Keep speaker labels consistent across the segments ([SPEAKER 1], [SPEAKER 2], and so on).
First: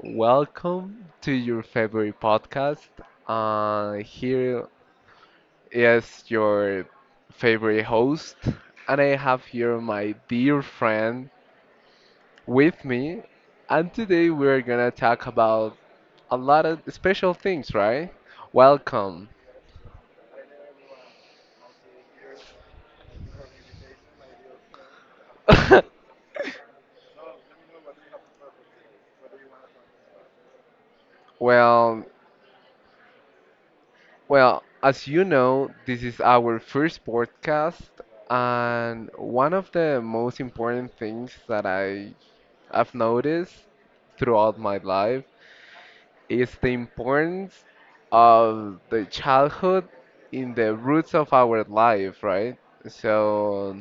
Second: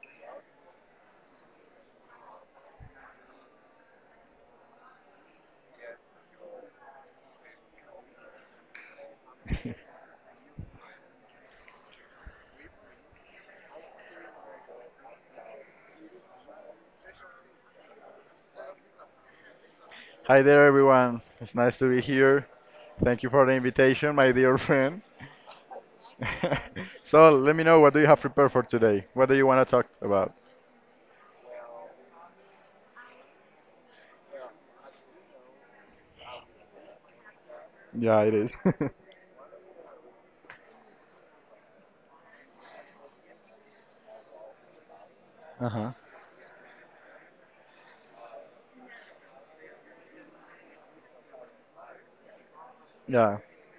[SPEAKER 1] welcome to your favorite podcast. Here is your favorite host, and I have here my dear friend with me. And today we're gonna talk about a lot of special things, right? Welcome.
[SPEAKER 2] Hi there, everyone. It's nice to be here. Thank you for the invitation, my dear friend. So let me know, what do you have prepared for today? What do you want to talk about?
[SPEAKER 1] Well, well, as you know, this is our first podcast,
[SPEAKER 2] Yeah, it is.
[SPEAKER 1] and one of the most important things that I've noticed throughout my life
[SPEAKER 2] Uh-huh.
[SPEAKER 1] is the importance of the childhood in the roots of our life, right?
[SPEAKER 2] Yeah.
[SPEAKER 1] So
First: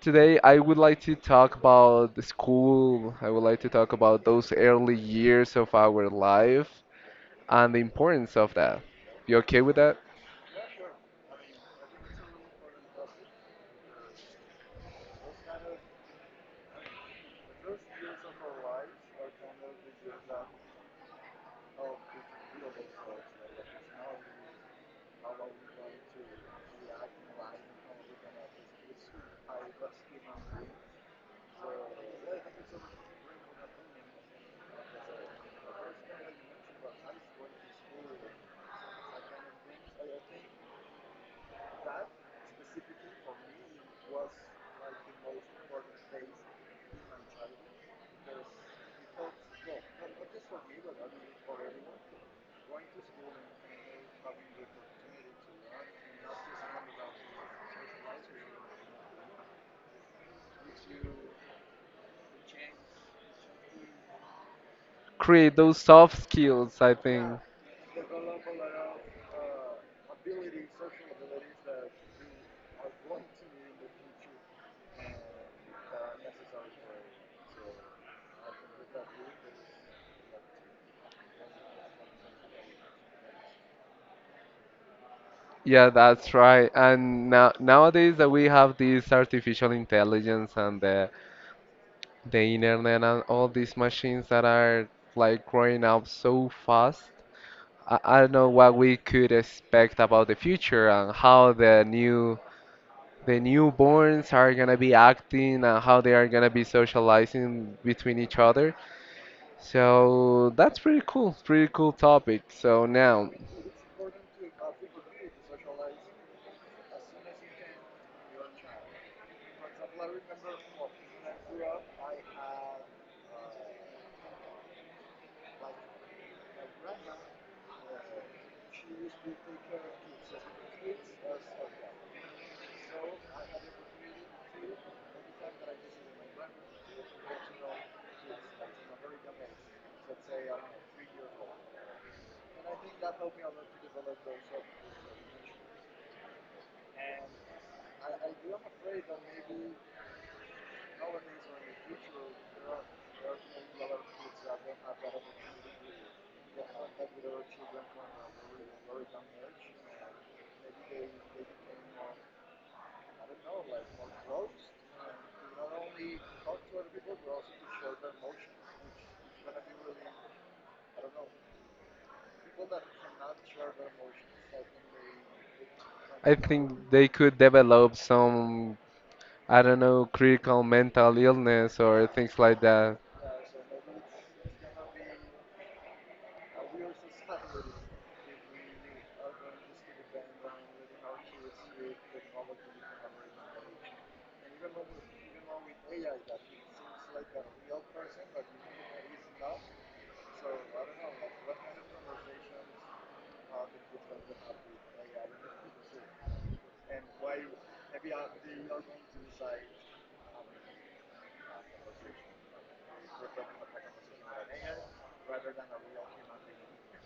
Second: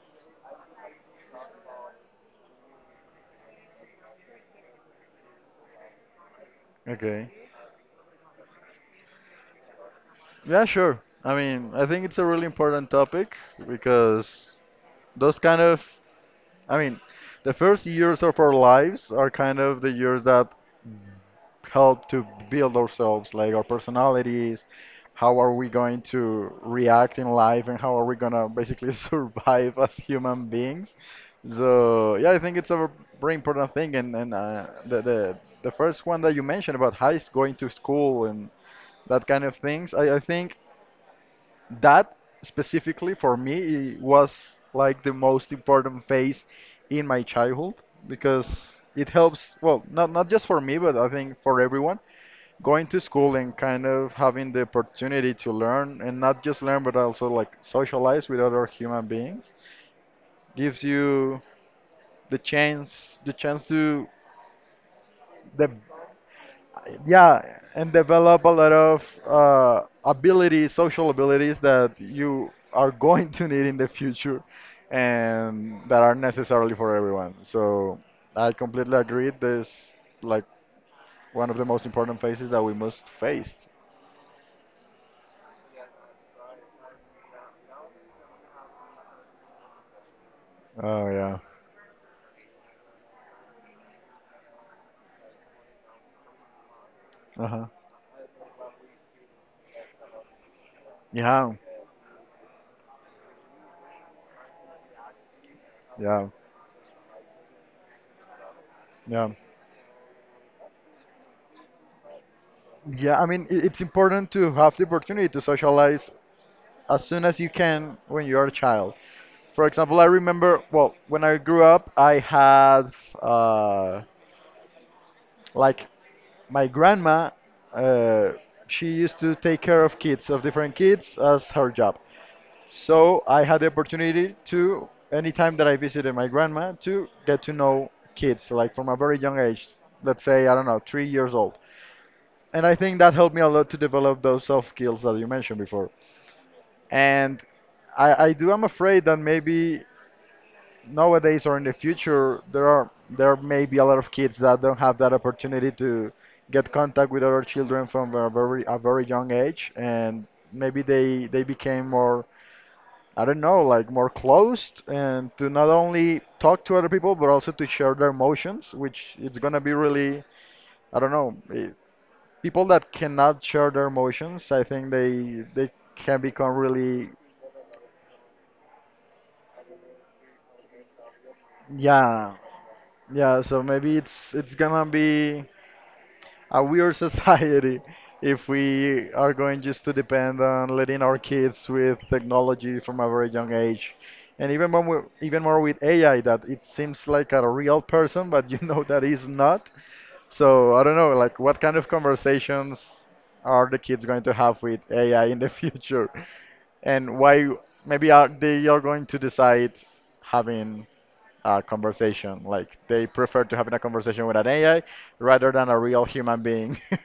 [SPEAKER 1] today I would like to talk about the school. I would like to talk about those early years of our life
[SPEAKER 2] Okay.
[SPEAKER 1] and the importance of that. You okay with that?
[SPEAKER 2] Yeah, sure. I mean, I think it's a really important topic because those kind of, I mean, the first years of our lives are kind of the years that help to build ourselves, like our personalities, how are we going to react in life, and how are we gonna basically survive as human beings. So yeah, I think it's a very important thing, and the the first one that you mentioned about going to school and that kind of things, I think that specifically for me it was like the most important phase in my childhood because it helps, well, not just for me but I think for everyone, going to school and kind of having the opportunity to learn, and not just learn but also like socialize with other human beings, gives you the chance to
[SPEAKER 1] Create
[SPEAKER 2] de-
[SPEAKER 1] those soft skills, I think.
[SPEAKER 2] yeah, and develop a lot of abilities, social abilities, that you are going to need in the future and that are necessarily for everyone. So I completely agree, this like one of the most important phases that we must face.
[SPEAKER 1] Yeah, that's right. And now nowadays that we have this artificial intelligence and
[SPEAKER 2] Oh
[SPEAKER 1] the
[SPEAKER 2] yeah.
[SPEAKER 1] the internet and all these machines that are like growing up so fast.
[SPEAKER 2] Uh-huh.
[SPEAKER 1] I don't know what we could expect about the future and how
[SPEAKER 2] Yeah.
[SPEAKER 1] the new the newborns are gonna be acting and how they are
[SPEAKER 2] Yeah,
[SPEAKER 1] gonna be socializing between each other.
[SPEAKER 2] yeah,
[SPEAKER 1] So that's pretty cool, pretty cool topic. So
[SPEAKER 2] yeah. I
[SPEAKER 1] now
[SPEAKER 2] mean, it's important to have the opportunity to socialize as soon as you can when you're a child. For example, I remember, well, when I grew up, I had uh, like my grandma. Uh, she used to take care of kids, of different kids, as her job. So I had the opportunity to, anytime that I visited my grandma, to get to know kids, like from a very young age. Let's say, I don't know, 3 years old. And I think that helped me a lot to develop those soft skills that you mentioned before. And I do am afraid that maybe nowadays or in the future there are, there may be a lot of kids that don't have that opportunity to get contact with other children from a very young age, and maybe they became more, I don't know, like more closed, and to not only talk to other people but also to share their emotions, which it's gonna be really, I don't know, people that cannot share their emotions, I think they can
[SPEAKER 1] I
[SPEAKER 2] become
[SPEAKER 1] think they
[SPEAKER 2] really,
[SPEAKER 1] could develop some, I don't know, critical mental illness or
[SPEAKER 2] yeah,
[SPEAKER 1] things like that.
[SPEAKER 2] yeah. So maybe it's gonna be a weird society if we are going just to depend on letting our kids with technology from a very young age, and even more with AI, that it seems like a real person, but you know that is not. So I don't know, like what kind of conversations are the kids going to have with AI in the future? And why maybe are going to decide having a conversation, like they prefer to having a conversation with an AI rather than a real human being.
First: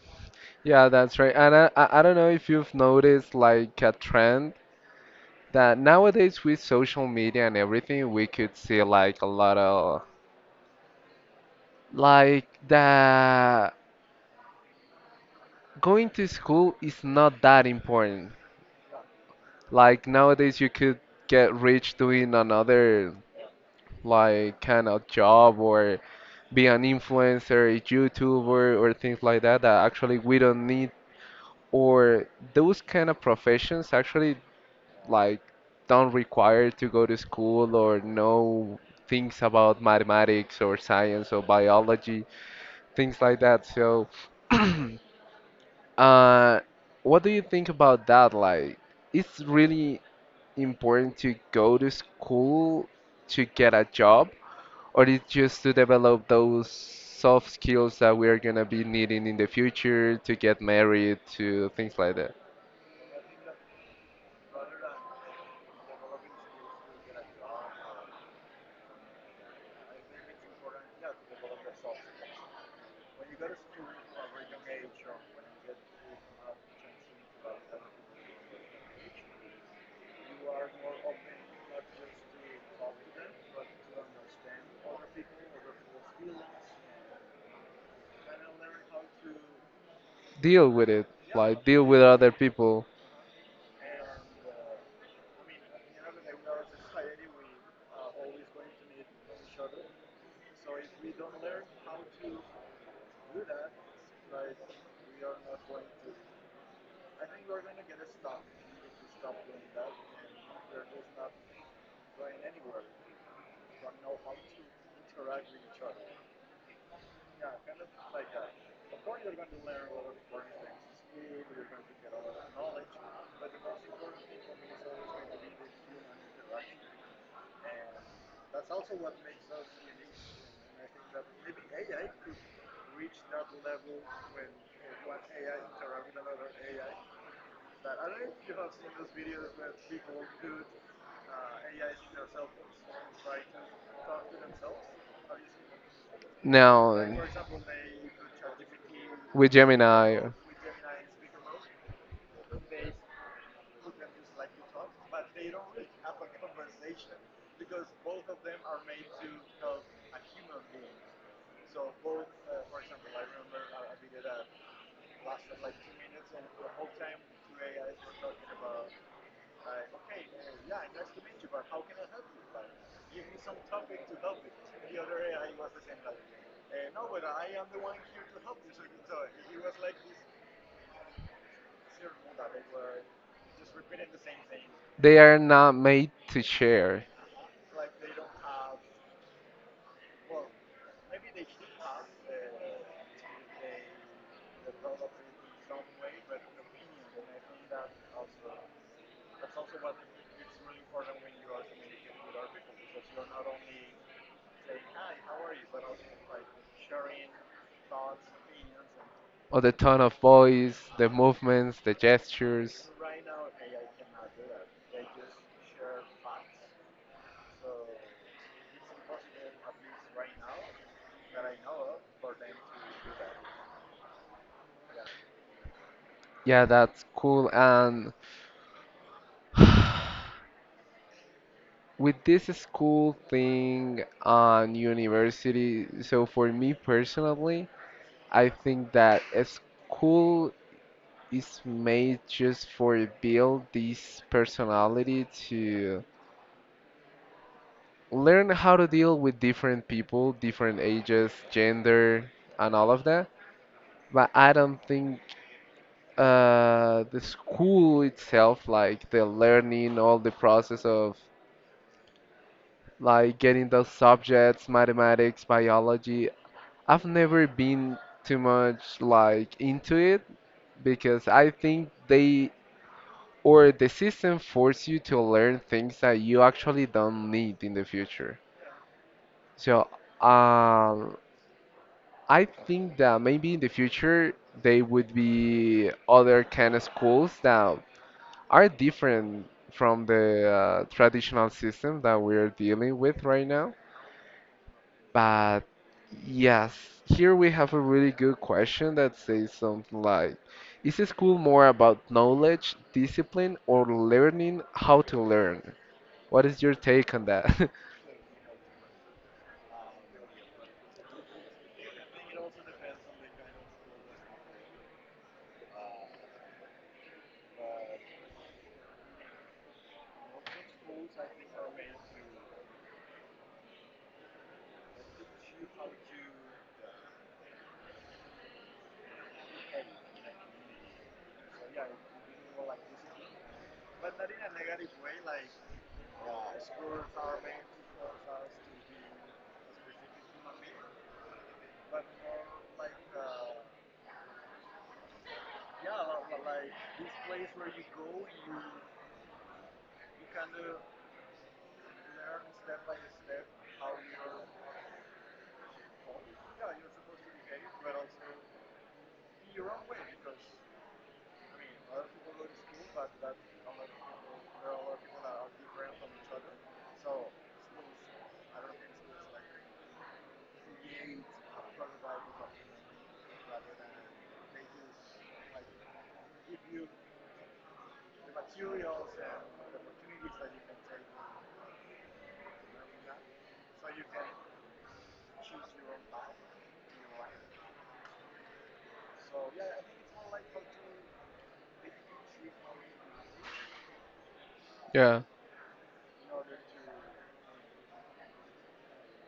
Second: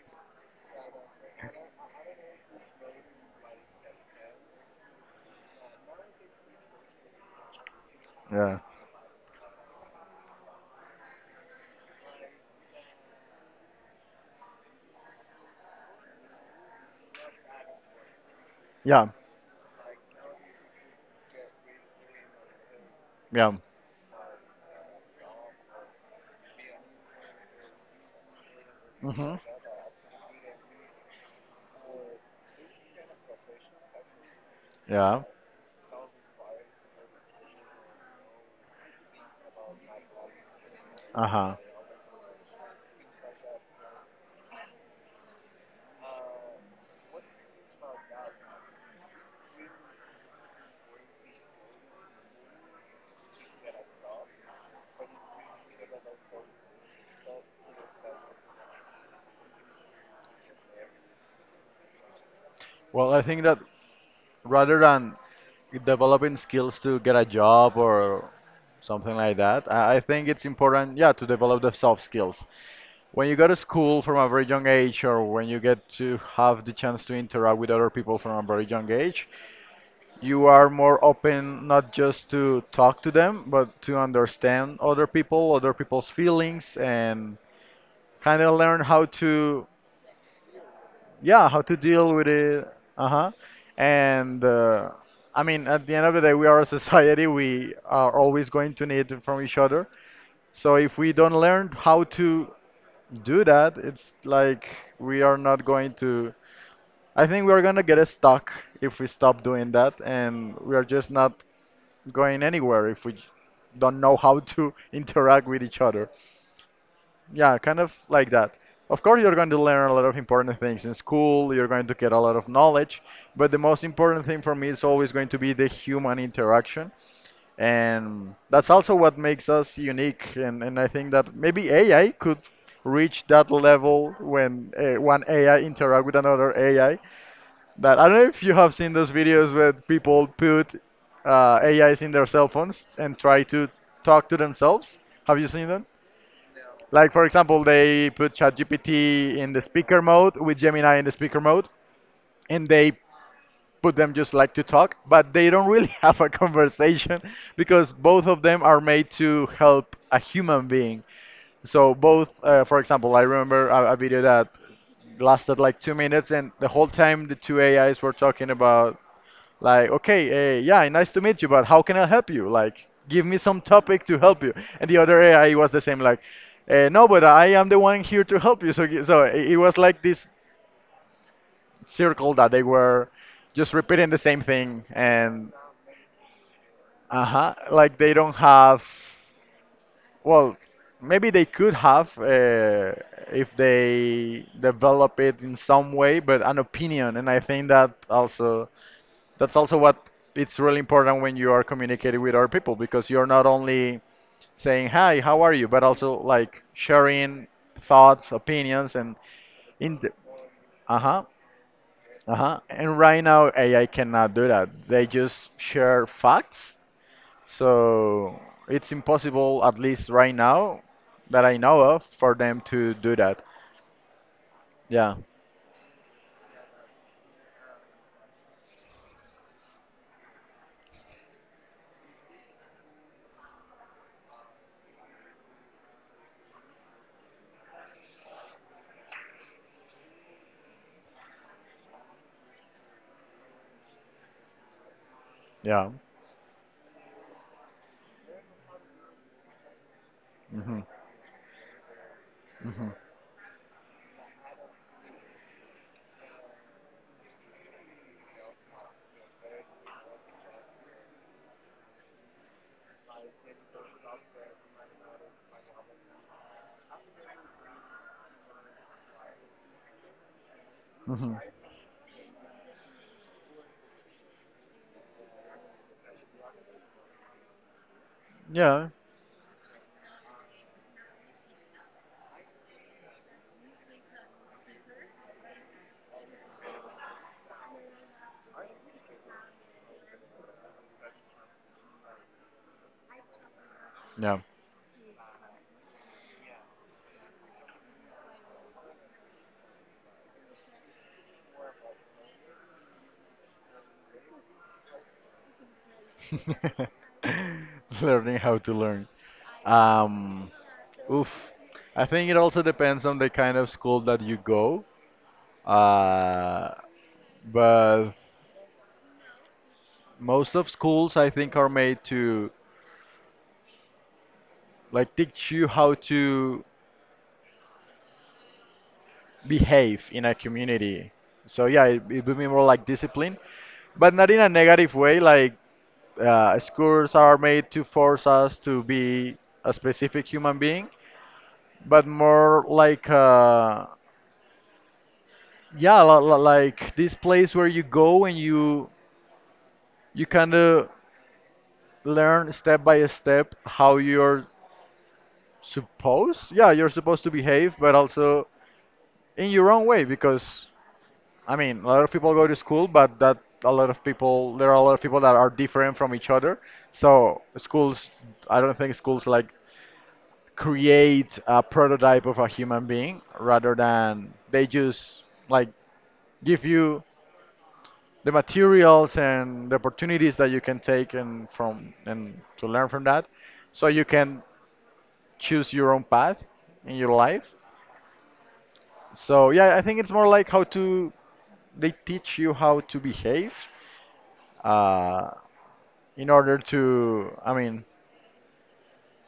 [SPEAKER 1] Yeah, that's right. And I don't know if you've noticed like a trend that nowadays with social media and everything, we could
[SPEAKER 2] Yeah.
[SPEAKER 1] see like a lot of like that going to school is not that important.
[SPEAKER 2] Yeah.
[SPEAKER 1] Like nowadays you could get rich doing another
[SPEAKER 2] Yeah.
[SPEAKER 1] like kind of job or be an influencer, a YouTuber or things
[SPEAKER 2] Hmm.
[SPEAKER 1] like that that actually we don't need or those kind of professions actually
[SPEAKER 2] Yeah.
[SPEAKER 1] like don't require to go to school or know things about mathematics or science or
[SPEAKER 2] Uh-huh.
[SPEAKER 1] biology, things like that. So, uh, what do you think about that? Like, it's really important to go to school to get a job, or it's just to develop those soft skills that we're gonna be needing in the future to get married, to things like that.
[SPEAKER 2] Well, I think that rather than developing skills to get a job or something like that, I think it's important, yeah, to develop the soft skills. When you go to school from a very young age, or when you get to have the chance to interact with other people from a very young age, you are more open, not just to talk to them, but to understand other people, other people's feelings, and kind of learn how to,
[SPEAKER 1] Deal with it,
[SPEAKER 2] yeah, how
[SPEAKER 1] like
[SPEAKER 2] to
[SPEAKER 1] deal with
[SPEAKER 2] deal with
[SPEAKER 1] other
[SPEAKER 2] it.
[SPEAKER 1] people
[SPEAKER 2] Uh-huh. And I mean, at the end of the day, we are a society. We are always going to need it from each other. So if we don't learn how to do that, it's like we are not going to. I think we are gonna get stuck if we stop doing that, and we are just not going anywhere if we don't know how to interact with each other. Yeah, kind of like that. Of course, you're going to learn a lot of important things in school, you're going to get a lot of knowledge, but the most important thing for me is always going to be the human interaction. And that's also what makes us unique. And I think that maybe AI could reach that level when one AI interact with another AI. That I don't know if you have seen those videos where people put AIs in their cell phones and try to talk to themselves. Have you seen them?
[SPEAKER 1] now.
[SPEAKER 2] Like for example, they put ChatGPT
[SPEAKER 1] With
[SPEAKER 2] in the speaker
[SPEAKER 1] Gemini.
[SPEAKER 2] mode with Gemini in the speaker mode, and they put them just like to talk, but they don't really have a conversation because both of them are made to help a human being. So both, for example, I remember a video that lasted like 2 minutes, and the whole time the two AIs were talking about, like, okay, yeah, nice to meet you, but how can I help you? Like, give me some topic to help you. And the other AI was the same, like, no, but I am the one here to help you. So, so it was like this circle that they were just repeating the same thing,
[SPEAKER 1] They are
[SPEAKER 2] and
[SPEAKER 1] not made to share.
[SPEAKER 2] uh-huh, like they don't have, well, maybe they could have, if they develop it in some way, but an opinion. And I think that also, that's also what it's really important when you are communicating with other people, because you're not only saying hi, how are you, but also like sharing thoughts, opinions, and,
[SPEAKER 1] Or the
[SPEAKER 2] in
[SPEAKER 1] tone
[SPEAKER 2] the,
[SPEAKER 1] of voice, the
[SPEAKER 2] uh-huh.
[SPEAKER 1] movements, the
[SPEAKER 2] Uh-huh,
[SPEAKER 1] gestures.
[SPEAKER 2] and right now AI cannot do that, they just share facts. So it's impossible, at least right now that I know of, for them to do that. Yeah.
[SPEAKER 1] Yeah, that's cool. And with this school thing on university, so for me personally, I think that a school is made just for build this personality
[SPEAKER 2] Yeah.
[SPEAKER 1] to learn how to deal with different people,
[SPEAKER 2] Hmm.
[SPEAKER 1] different ages, gender, and
[SPEAKER 2] Hmm.
[SPEAKER 1] all of that. But I don't think the school itself, like the learning, all the process of like getting those subjects, mathematics, biology, I've never been too much like into it because
[SPEAKER 2] Hmm.
[SPEAKER 1] I think they or the system force you to learn things that you actually don't need in the future.
[SPEAKER 2] Yeah.
[SPEAKER 1] So, um, I think that maybe in the future they would be other kind of schools that are different from the traditional system that we're dealing with right now.
[SPEAKER 2] Yeah.
[SPEAKER 1] But yes, here we have a really good question that says something like, is school more about knowledge, discipline, or learning how to learn? What is your take on that?
[SPEAKER 2] Learning how to learn. Um, Oof. I think it also depends on the kind of school that you go. Uh, but most of schools, I think, are made to like teach you how to behave in a community. So yeah, it would be more like discipline, but not in a negative way. Like schools are made to force us to be a specific human being, but more like yeah, like this place where you go and you kind of learn step by step how you're supposed, yeah, you're supposed to behave, but also in your own way, because I mean a lot of people go to school, but that, a lot of people, there are a lot of people that are different from each other. So schools, I don't think schools like create a prototype of a human being, rather than they just, like, give you the materials and the opportunities that you can take and from and to learn from that, so you can choose your own path in your life. So yeah, I think it's more like how to, they teach you how to behave,
[SPEAKER 1] Yeah.
[SPEAKER 2] uh, in order to, I mean,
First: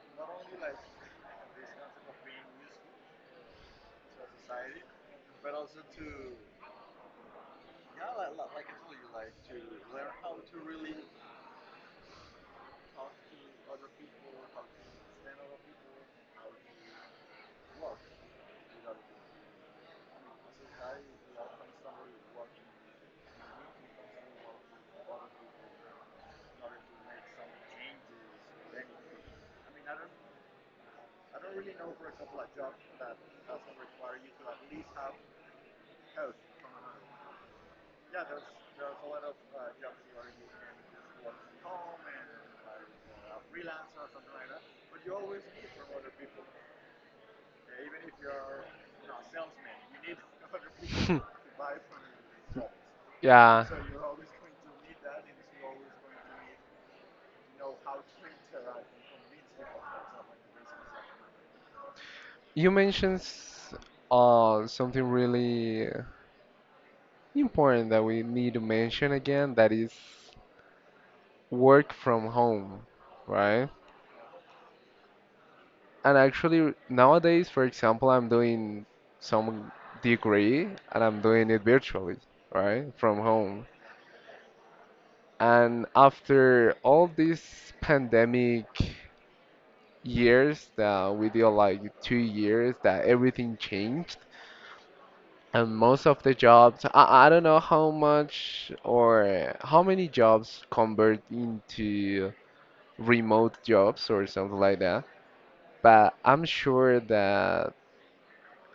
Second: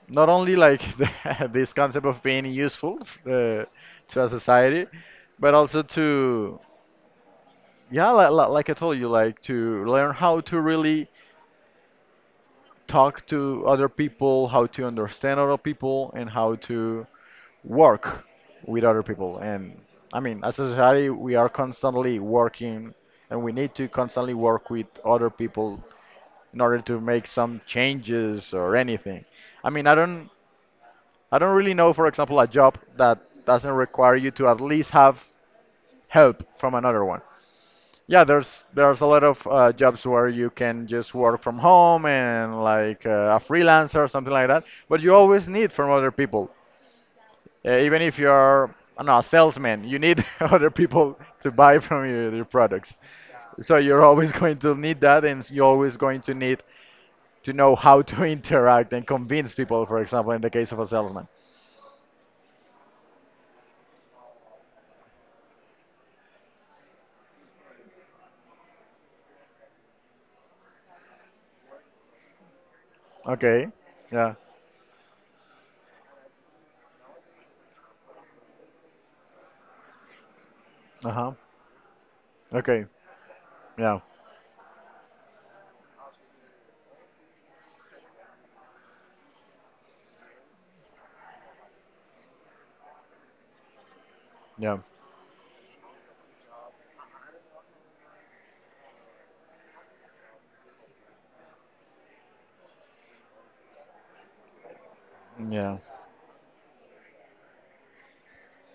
[SPEAKER 2] not only like the, this concept of being useful, uh, to a society, but also to, yeah, like I told you, like to learn how to really talk to other people, how to understand other people, and how to work with other people. And I mean, as a society, we are constantly working, and we need to constantly work with other people in order to make some changes or anything. I mean, I don't really know, for example, a job that doesn't require you to at least have help from another one. Yeah, there's a lot of jobs where you can just work from home and like a freelancer or something like that, but you always need from other people. Even if you're, I don't know, a salesman, you need other people to buy from you your products.
[SPEAKER 1] Yeah.
[SPEAKER 2] So you're always going to need that, and you're always going to need to know how to interact and convince people. For example, in the case of a salesman.
[SPEAKER 1] You mentioned s- something really important that we need to mention again, that is work from home, right?
[SPEAKER 2] Okay. Yeah.
[SPEAKER 1] And actually, nowadays, for example, I'm doing some degree and
[SPEAKER 2] Uh
[SPEAKER 1] I'm
[SPEAKER 2] huh.
[SPEAKER 1] doing it virtually,
[SPEAKER 2] Okay.
[SPEAKER 1] right? From home.
[SPEAKER 2] Yeah.
[SPEAKER 1] And after all these pandemic years that we did like 2 years that everything changed
[SPEAKER 2] Yeah.
[SPEAKER 1] and most of the jobs, I don't know how much or how many jobs convert into remote jobs or something like that,
[SPEAKER 2] Yeah.
[SPEAKER 1] but I'm sure that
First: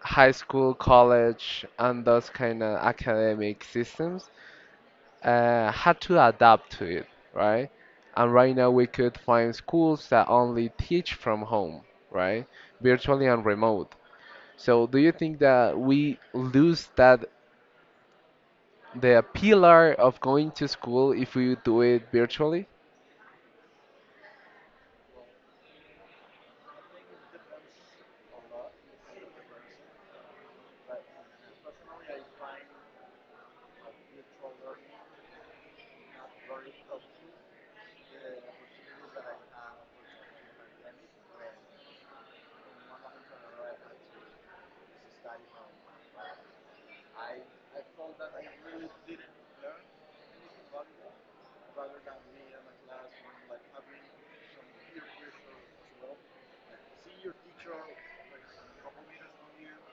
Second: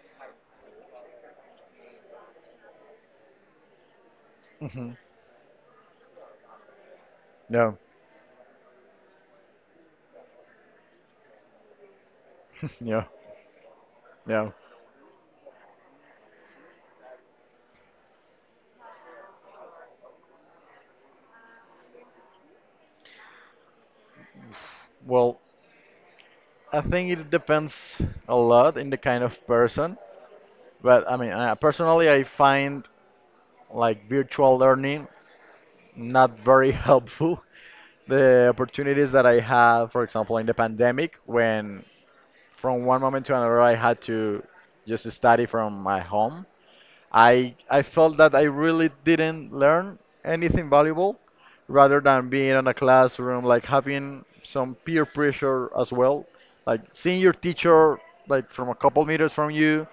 [SPEAKER 1] high school, college, and those kind of academic systems
[SPEAKER 2] Hmm.
[SPEAKER 1] had to adapt to it, right?
[SPEAKER 2] Yeah.
[SPEAKER 1] And right now we could find schools that only teach from home, right?
[SPEAKER 2] Yeah.
[SPEAKER 1] Virtually and remote.
[SPEAKER 2] Yeah.
[SPEAKER 1] So do you think that we lose that the pillar of going to school if we do it virtually?
[SPEAKER 2] Well, I think it depends a lot in the kind of person. But I mean, personally, I find like virtual learning not very helpful. The opportunities that I had, for example, in the pandemic, when from one moment to another I had to just study from my home, I felt that I really didn't learn anything valuable, rather than being in a classroom, like having some peer pressure as well, like seeing your teacher like from a couple meters from you,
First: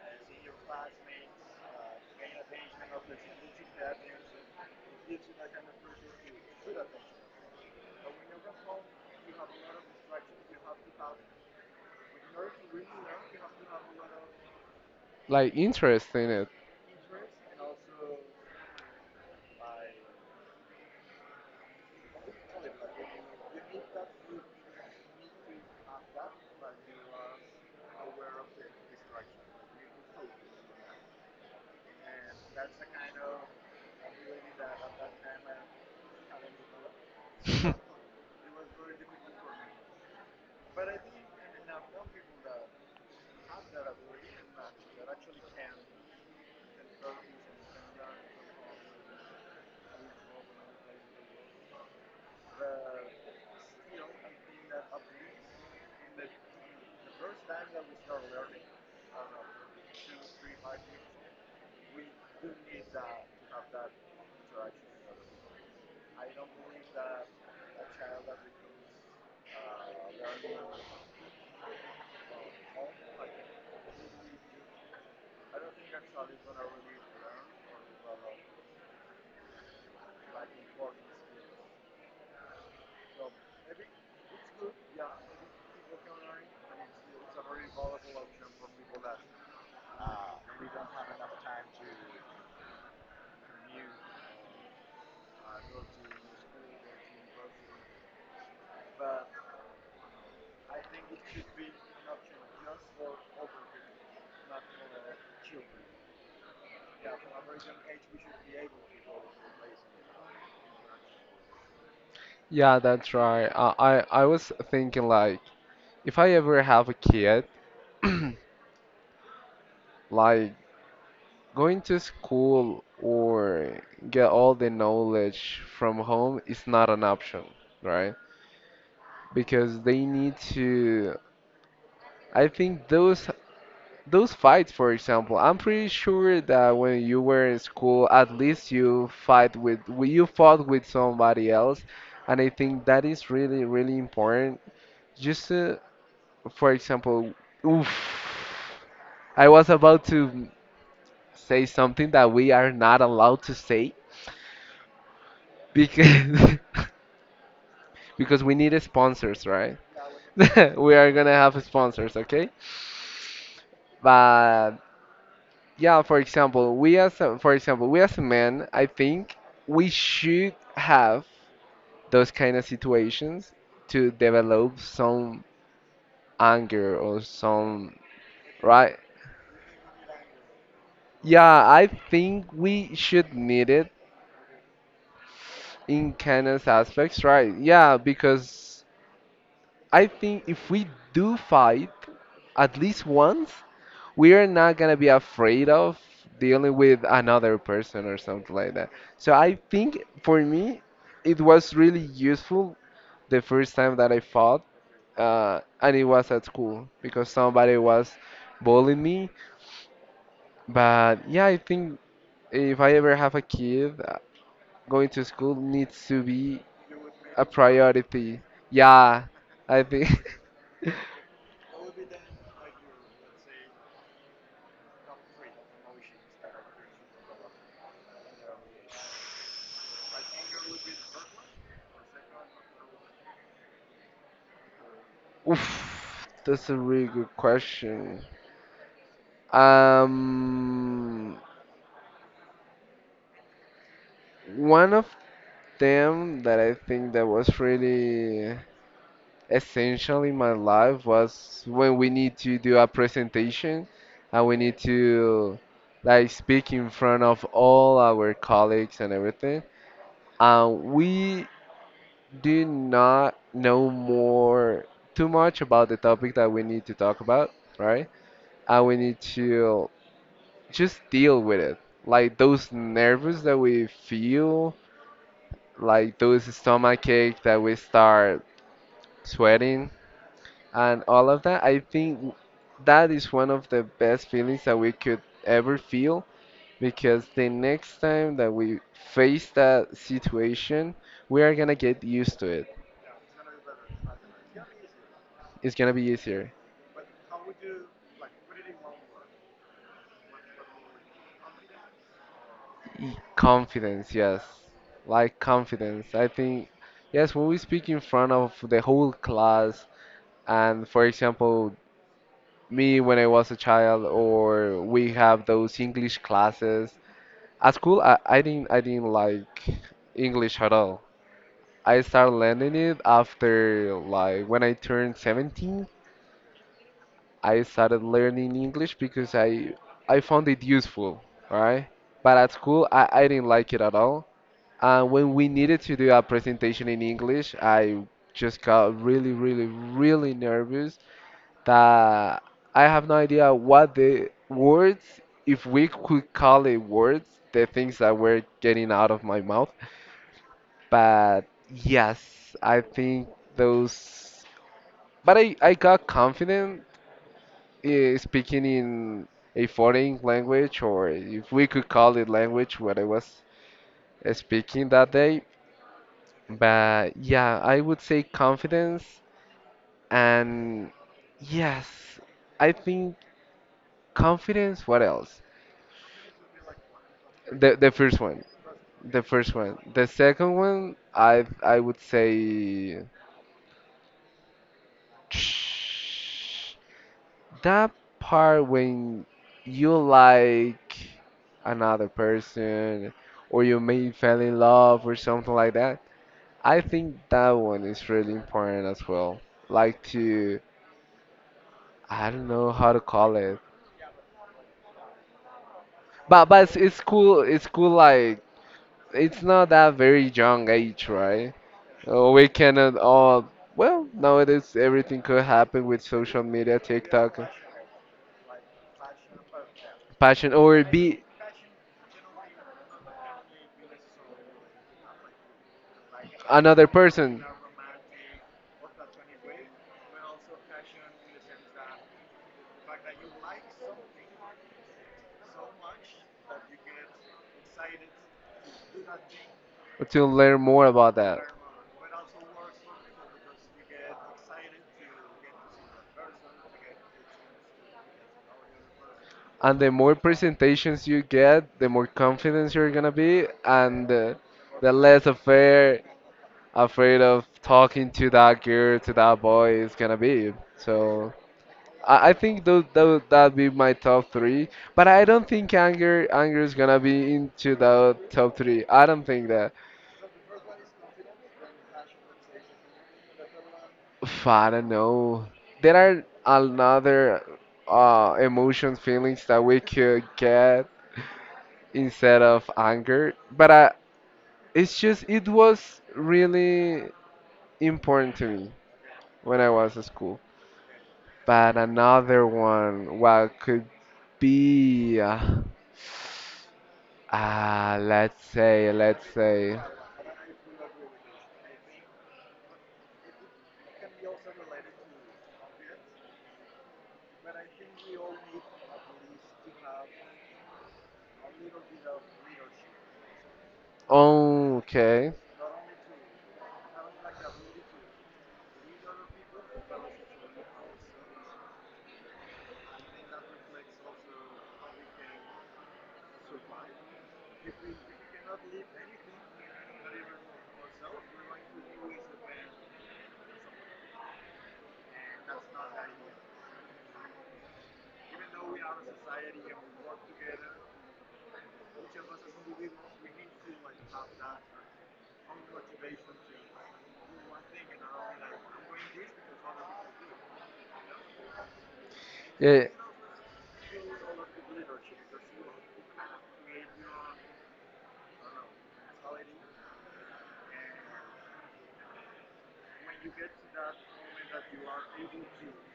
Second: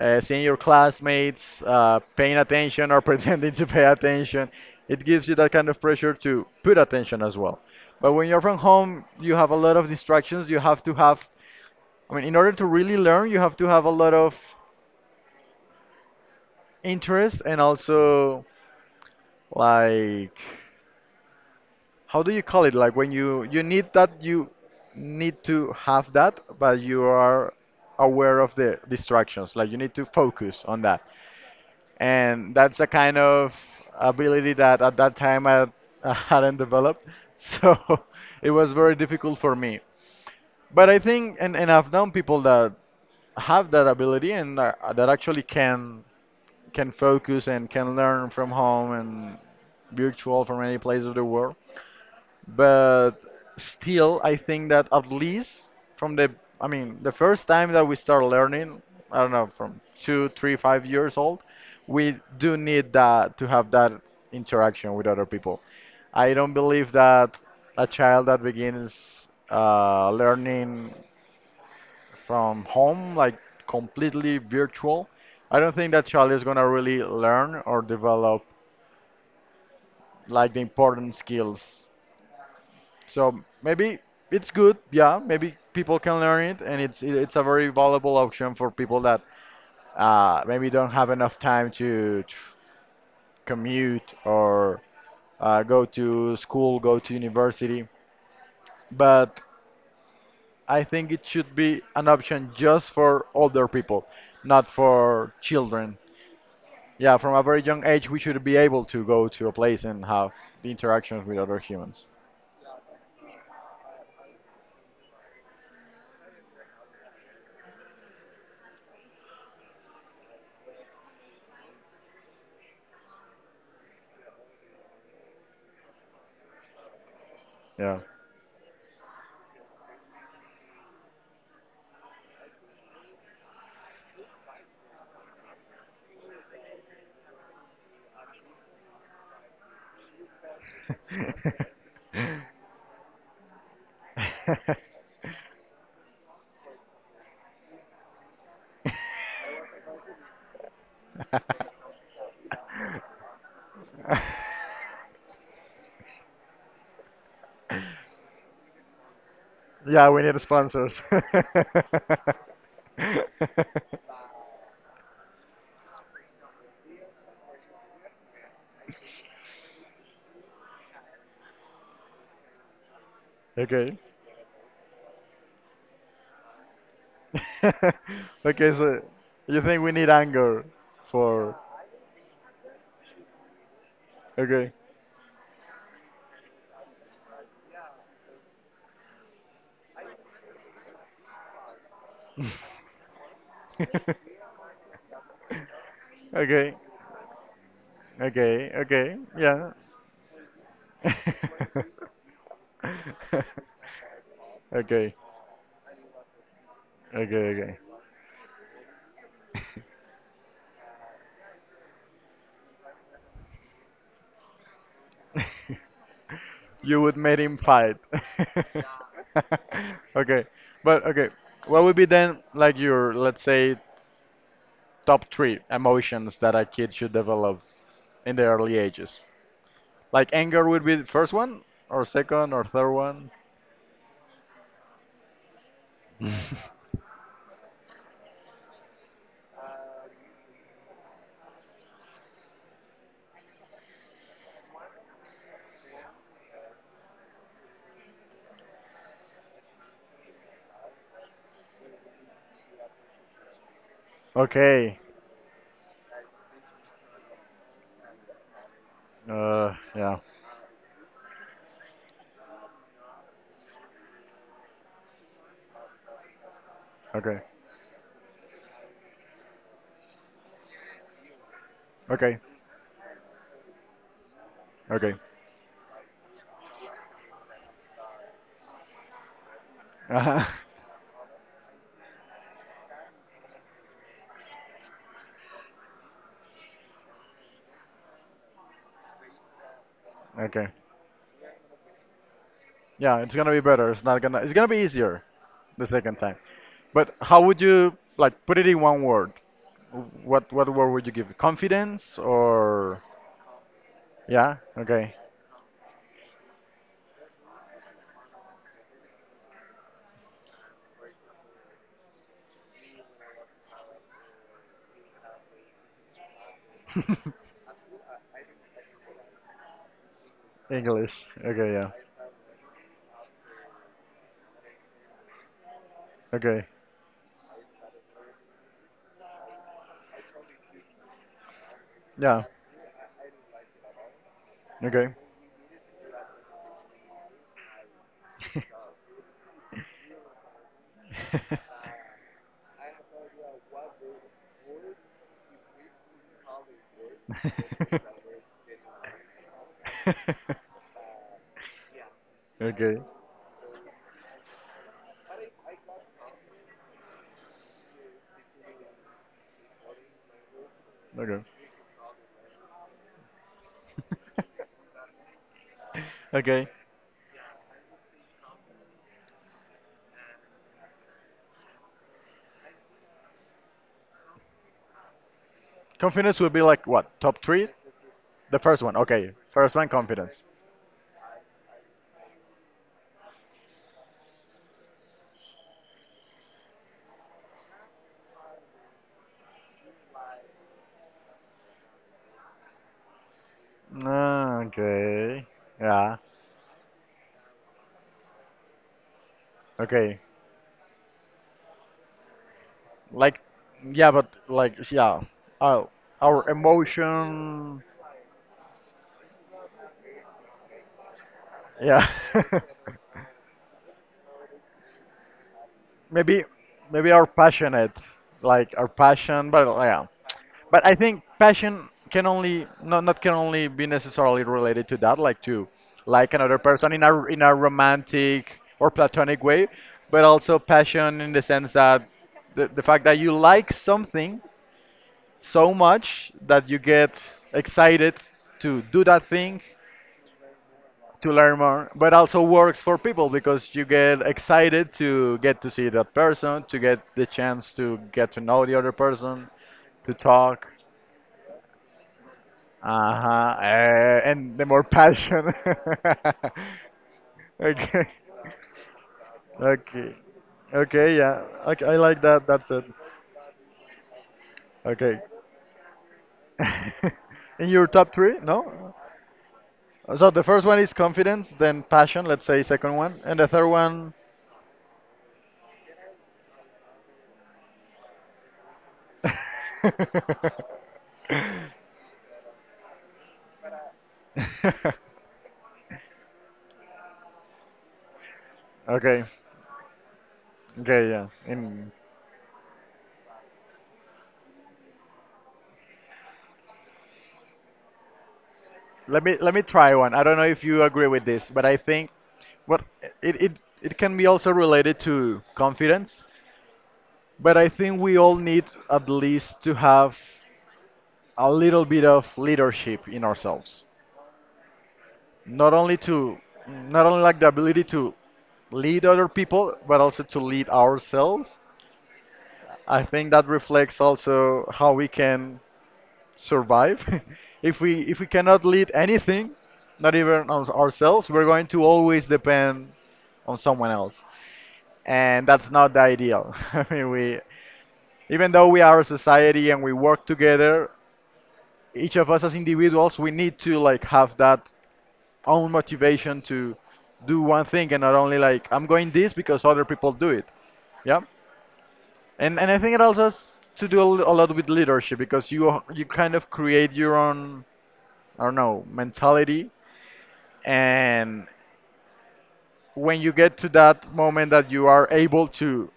[SPEAKER 2] seeing your classmates paying attention or pretending to pay attention, it gives you that kind of pressure to put attention as well. But when you're from home, you have a lot of distractions. You have to have, I mean, in order to really learn, you have to have a lot of
[SPEAKER 1] Like interest in it.
[SPEAKER 2] interest and also like, how do you call it? Like when you need that, you need to have that, but you are aware of the distractions. Like you need to focus on that. And that's the kind of ability that at that time I, I hadn't developed. So it was very difficult for me. But I think, and I've known people that have that ability and that actually can focus and can learn from home and virtual from any place of the world. But still, I think that at least from the, I mean, the first time that we start learning, I don't know, from 2, 3, 5 years old, we do need that to have that interaction with other people. I don't believe that a child that begins learning from home, like completely virtual, I don't think that child is going to really learn or develop like the important skills. So maybe it's good, yeah. Maybe people can learn it, and it's a very valuable option for people that maybe don't have enough time to commute or go to school, go to university. But I think it should be an option just for older people, not for children. Yeah, from a very young age, we should be able to go to a place and have the interactions with other humans.
[SPEAKER 1] Yeah, that's right. I was thinking like if I ever have a kid, like going to school or get all the knowledge from home is not an option,
[SPEAKER 2] Yeah.
[SPEAKER 1] right? Because they need to. I think those fights, for example, I'm pretty sure that when you were in school, at least you fought with somebody else, and I think that is really really important. Just to, for example, oof, I was about to say something that we are not allowed to say because because we need sponsors, right?
[SPEAKER 2] Yeah, we need
[SPEAKER 1] We
[SPEAKER 2] sponsors.
[SPEAKER 1] are gonna have sponsors, okay? But yeah, for example, for example, we as a man, I think we should have those kind of situations
[SPEAKER 2] Okay.
[SPEAKER 1] to develop some anger or some
[SPEAKER 2] Okay,
[SPEAKER 1] right.
[SPEAKER 2] so you think we need anger for.
[SPEAKER 1] Yeah, I think we should need it
[SPEAKER 2] Okay.
[SPEAKER 1] in kind of aspects, right? Yeah, because I think if we do fight at least once we're not gonna be afraid of
[SPEAKER 2] Okay.
[SPEAKER 1] dealing with another person or something
[SPEAKER 2] Okay.
[SPEAKER 1] like that.
[SPEAKER 2] Okay.
[SPEAKER 1] So I
[SPEAKER 2] Yeah.
[SPEAKER 1] think for me, it was really useful the first time that I fought,
[SPEAKER 2] Okay.
[SPEAKER 1] and it was at school
[SPEAKER 2] Okay.
[SPEAKER 1] because
[SPEAKER 2] Okay.
[SPEAKER 1] somebody was bullying me. But yeah, I think if I ever have a kid, going to school needs to be
[SPEAKER 2] You would make
[SPEAKER 1] a
[SPEAKER 2] him fight.
[SPEAKER 1] priority. Yeah, I think.
[SPEAKER 2] Okay. But okay. What would be then like your, let's say, top three emotions that a kid should develop in the early ages? Like anger would be the first one, or second, or third one?
[SPEAKER 1] That's a really good question. Um, One of them that I think that was really essential in my life was when we need to do a presentation and we need
[SPEAKER 2] Okay.
[SPEAKER 1] to like speak in front of all our colleagues and everything.
[SPEAKER 2] Yeah.
[SPEAKER 1] And we do not know more too much about the topic that we need to talk
[SPEAKER 2] Okay.
[SPEAKER 1] about, right? And we need to just deal with it. Like
[SPEAKER 2] Okay.
[SPEAKER 1] those nerves that we feel,
[SPEAKER 2] Okay.
[SPEAKER 1] like those stomach ache that we start sweating,
[SPEAKER 2] Uh-huh.
[SPEAKER 1] and all of that. I think that is one of the best feelings that we could ever feel because the next time that we face that
[SPEAKER 2] Okay.
[SPEAKER 1] situation, we are gonna get used to it.
[SPEAKER 2] Yeah, it's gonna be better. It's not gonna. It's gonna be easier
[SPEAKER 1] It's
[SPEAKER 2] the
[SPEAKER 1] gonna be
[SPEAKER 2] second time.
[SPEAKER 1] easier.
[SPEAKER 2] But how would you like put it in one word? What word would you give? Confidence or?
[SPEAKER 1] Confidence,
[SPEAKER 2] Yeah.
[SPEAKER 1] yes.
[SPEAKER 2] Okay.
[SPEAKER 1] Like confidence. I think, yes, when we speak in front of the whole class, and for example, me when I was a child, or we have those English classes at school, I didn't like English at all.
[SPEAKER 2] English. Okay. Yeah.
[SPEAKER 1] I started learning it after like when I turned 17.
[SPEAKER 2] Okay.
[SPEAKER 1] I started learning English because I found it useful, right? But
[SPEAKER 2] Yeah.
[SPEAKER 1] at school, I didn't like it at all.
[SPEAKER 2] Okay.
[SPEAKER 1] And when we needed to do a presentation in English, I just got really, really, really nervous that I have no idea what the words, if we could call it words, the things that were getting out of my mouth. But yes, I
[SPEAKER 2] Okay.
[SPEAKER 1] think those. But I got confident speaking in a foreign language, or
[SPEAKER 2] Okay.
[SPEAKER 1] if we could call it language, what I was speaking that day.
[SPEAKER 2] Okay.
[SPEAKER 1] But yeah, I would say confidence. And yes, I think confidence, what else?
[SPEAKER 2] Confidence would be like what? Top three?
[SPEAKER 1] The first one.
[SPEAKER 2] The first one.
[SPEAKER 1] The
[SPEAKER 2] Okay.
[SPEAKER 1] first
[SPEAKER 2] First
[SPEAKER 1] one.
[SPEAKER 2] one,
[SPEAKER 1] The
[SPEAKER 2] confidence.
[SPEAKER 1] second one, I would say. That part when you like another person or you may fell in
[SPEAKER 2] Ah,
[SPEAKER 1] love or
[SPEAKER 2] okay.
[SPEAKER 1] something like that,
[SPEAKER 2] Yeah.
[SPEAKER 1] I think that one is really important as well. Like
[SPEAKER 2] Okay.
[SPEAKER 1] to, I don't know how to call
[SPEAKER 2] Like,
[SPEAKER 1] it,
[SPEAKER 2] yeah, but like, yeah. Our,
[SPEAKER 1] but
[SPEAKER 2] our
[SPEAKER 1] but it's cool. It's
[SPEAKER 2] emotion.
[SPEAKER 1] cool. Like it's not that very young age, right?
[SPEAKER 2] Yeah.
[SPEAKER 1] We cannot all. Well, nowadays everything could happen with
[SPEAKER 2] maybe,
[SPEAKER 1] social media,
[SPEAKER 2] maybe our
[SPEAKER 1] TikTok,
[SPEAKER 2] passionate. Like our passion, but yeah.
[SPEAKER 1] passion, or
[SPEAKER 2] But I
[SPEAKER 1] be
[SPEAKER 2] think passion can only not not can only be necessarily related to that, like to like another
[SPEAKER 1] another
[SPEAKER 2] person in a in
[SPEAKER 1] person.
[SPEAKER 2] a romantic or platonic way, but also passion in the sense that the fact that you like something so much that you get excited to do that thing
[SPEAKER 1] To learn more about
[SPEAKER 2] to
[SPEAKER 1] that.
[SPEAKER 2] learn more, but also works for people because you get excited to get to see that person, to get the chance to get to know the other person,
[SPEAKER 1] And the
[SPEAKER 2] to
[SPEAKER 1] more
[SPEAKER 2] talk.
[SPEAKER 1] presentations you get, the more confidence you're gonna
[SPEAKER 2] Uh-huh.
[SPEAKER 1] be, and
[SPEAKER 2] Uh, and the more
[SPEAKER 1] the less
[SPEAKER 2] passion.
[SPEAKER 1] afraid of
[SPEAKER 2] Okay.
[SPEAKER 1] talking to that girl, to that boy is
[SPEAKER 2] Okay.
[SPEAKER 1] gonna be.
[SPEAKER 2] Okay,
[SPEAKER 1] So
[SPEAKER 2] yeah. Okay, I like
[SPEAKER 1] I
[SPEAKER 2] that.
[SPEAKER 1] think
[SPEAKER 2] That's it.
[SPEAKER 1] those that'd be my top three. But
[SPEAKER 2] Okay.
[SPEAKER 1] I don't think anger is gonna be
[SPEAKER 2] In
[SPEAKER 1] into
[SPEAKER 2] your top
[SPEAKER 1] the
[SPEAKER 2] three?
[SPEAKER 1] top three.
[SPEAKER 2] No?
[SPEAKER 1] I don't think that.
[SPEAKER 2] So the first one is confidence, then passion, let's say second one, and the third one.
[SPEAKER 1] I don't know. There are another emotions, feelings that we could get instead of anger, but I, it's just it was really important to me
[SPEAKER 2] Okay.
[SPEAKER 1] when I was at school.
[SPEAKER 2] Okay, yeah.
[SPEAKER 1] But
[SPEAKER 2] In.
[SPEAKER 1] another one, what could be? Ah,
[SPEAKER 2] Let
[SPEAKER 1] let's
[SPEAKER 2] me let me
[SPEAKER 1] say.
[SPEAKER 2] try one. I don't know if you agree with this, but I think what it it, it can be also related to confidence. But I think we all need at least to have a little bit of leadership in ourselves.
[SPEAKER 1] Oh, okay.
[SPEAKER 2] Not only to not only like the ability to lead other people, but also to lead ourselves. I think that reflects also how we can survive. If we cannot lead anything, not even on ourselves, we're going to always depend on someone else, and that's not the ideal. I mean, we even though we are a society and we work together, each of us as individuals, we need to like have that own motivation to do one thing and not only like I'm going this because other people do it. Yeah. And I
[SPEAKER 1] Yeah,
[SPEAKER 2] think it also has to do a lot with leadership because you kind of create your own I don't know, mentality. And when you get to that moment that you are able to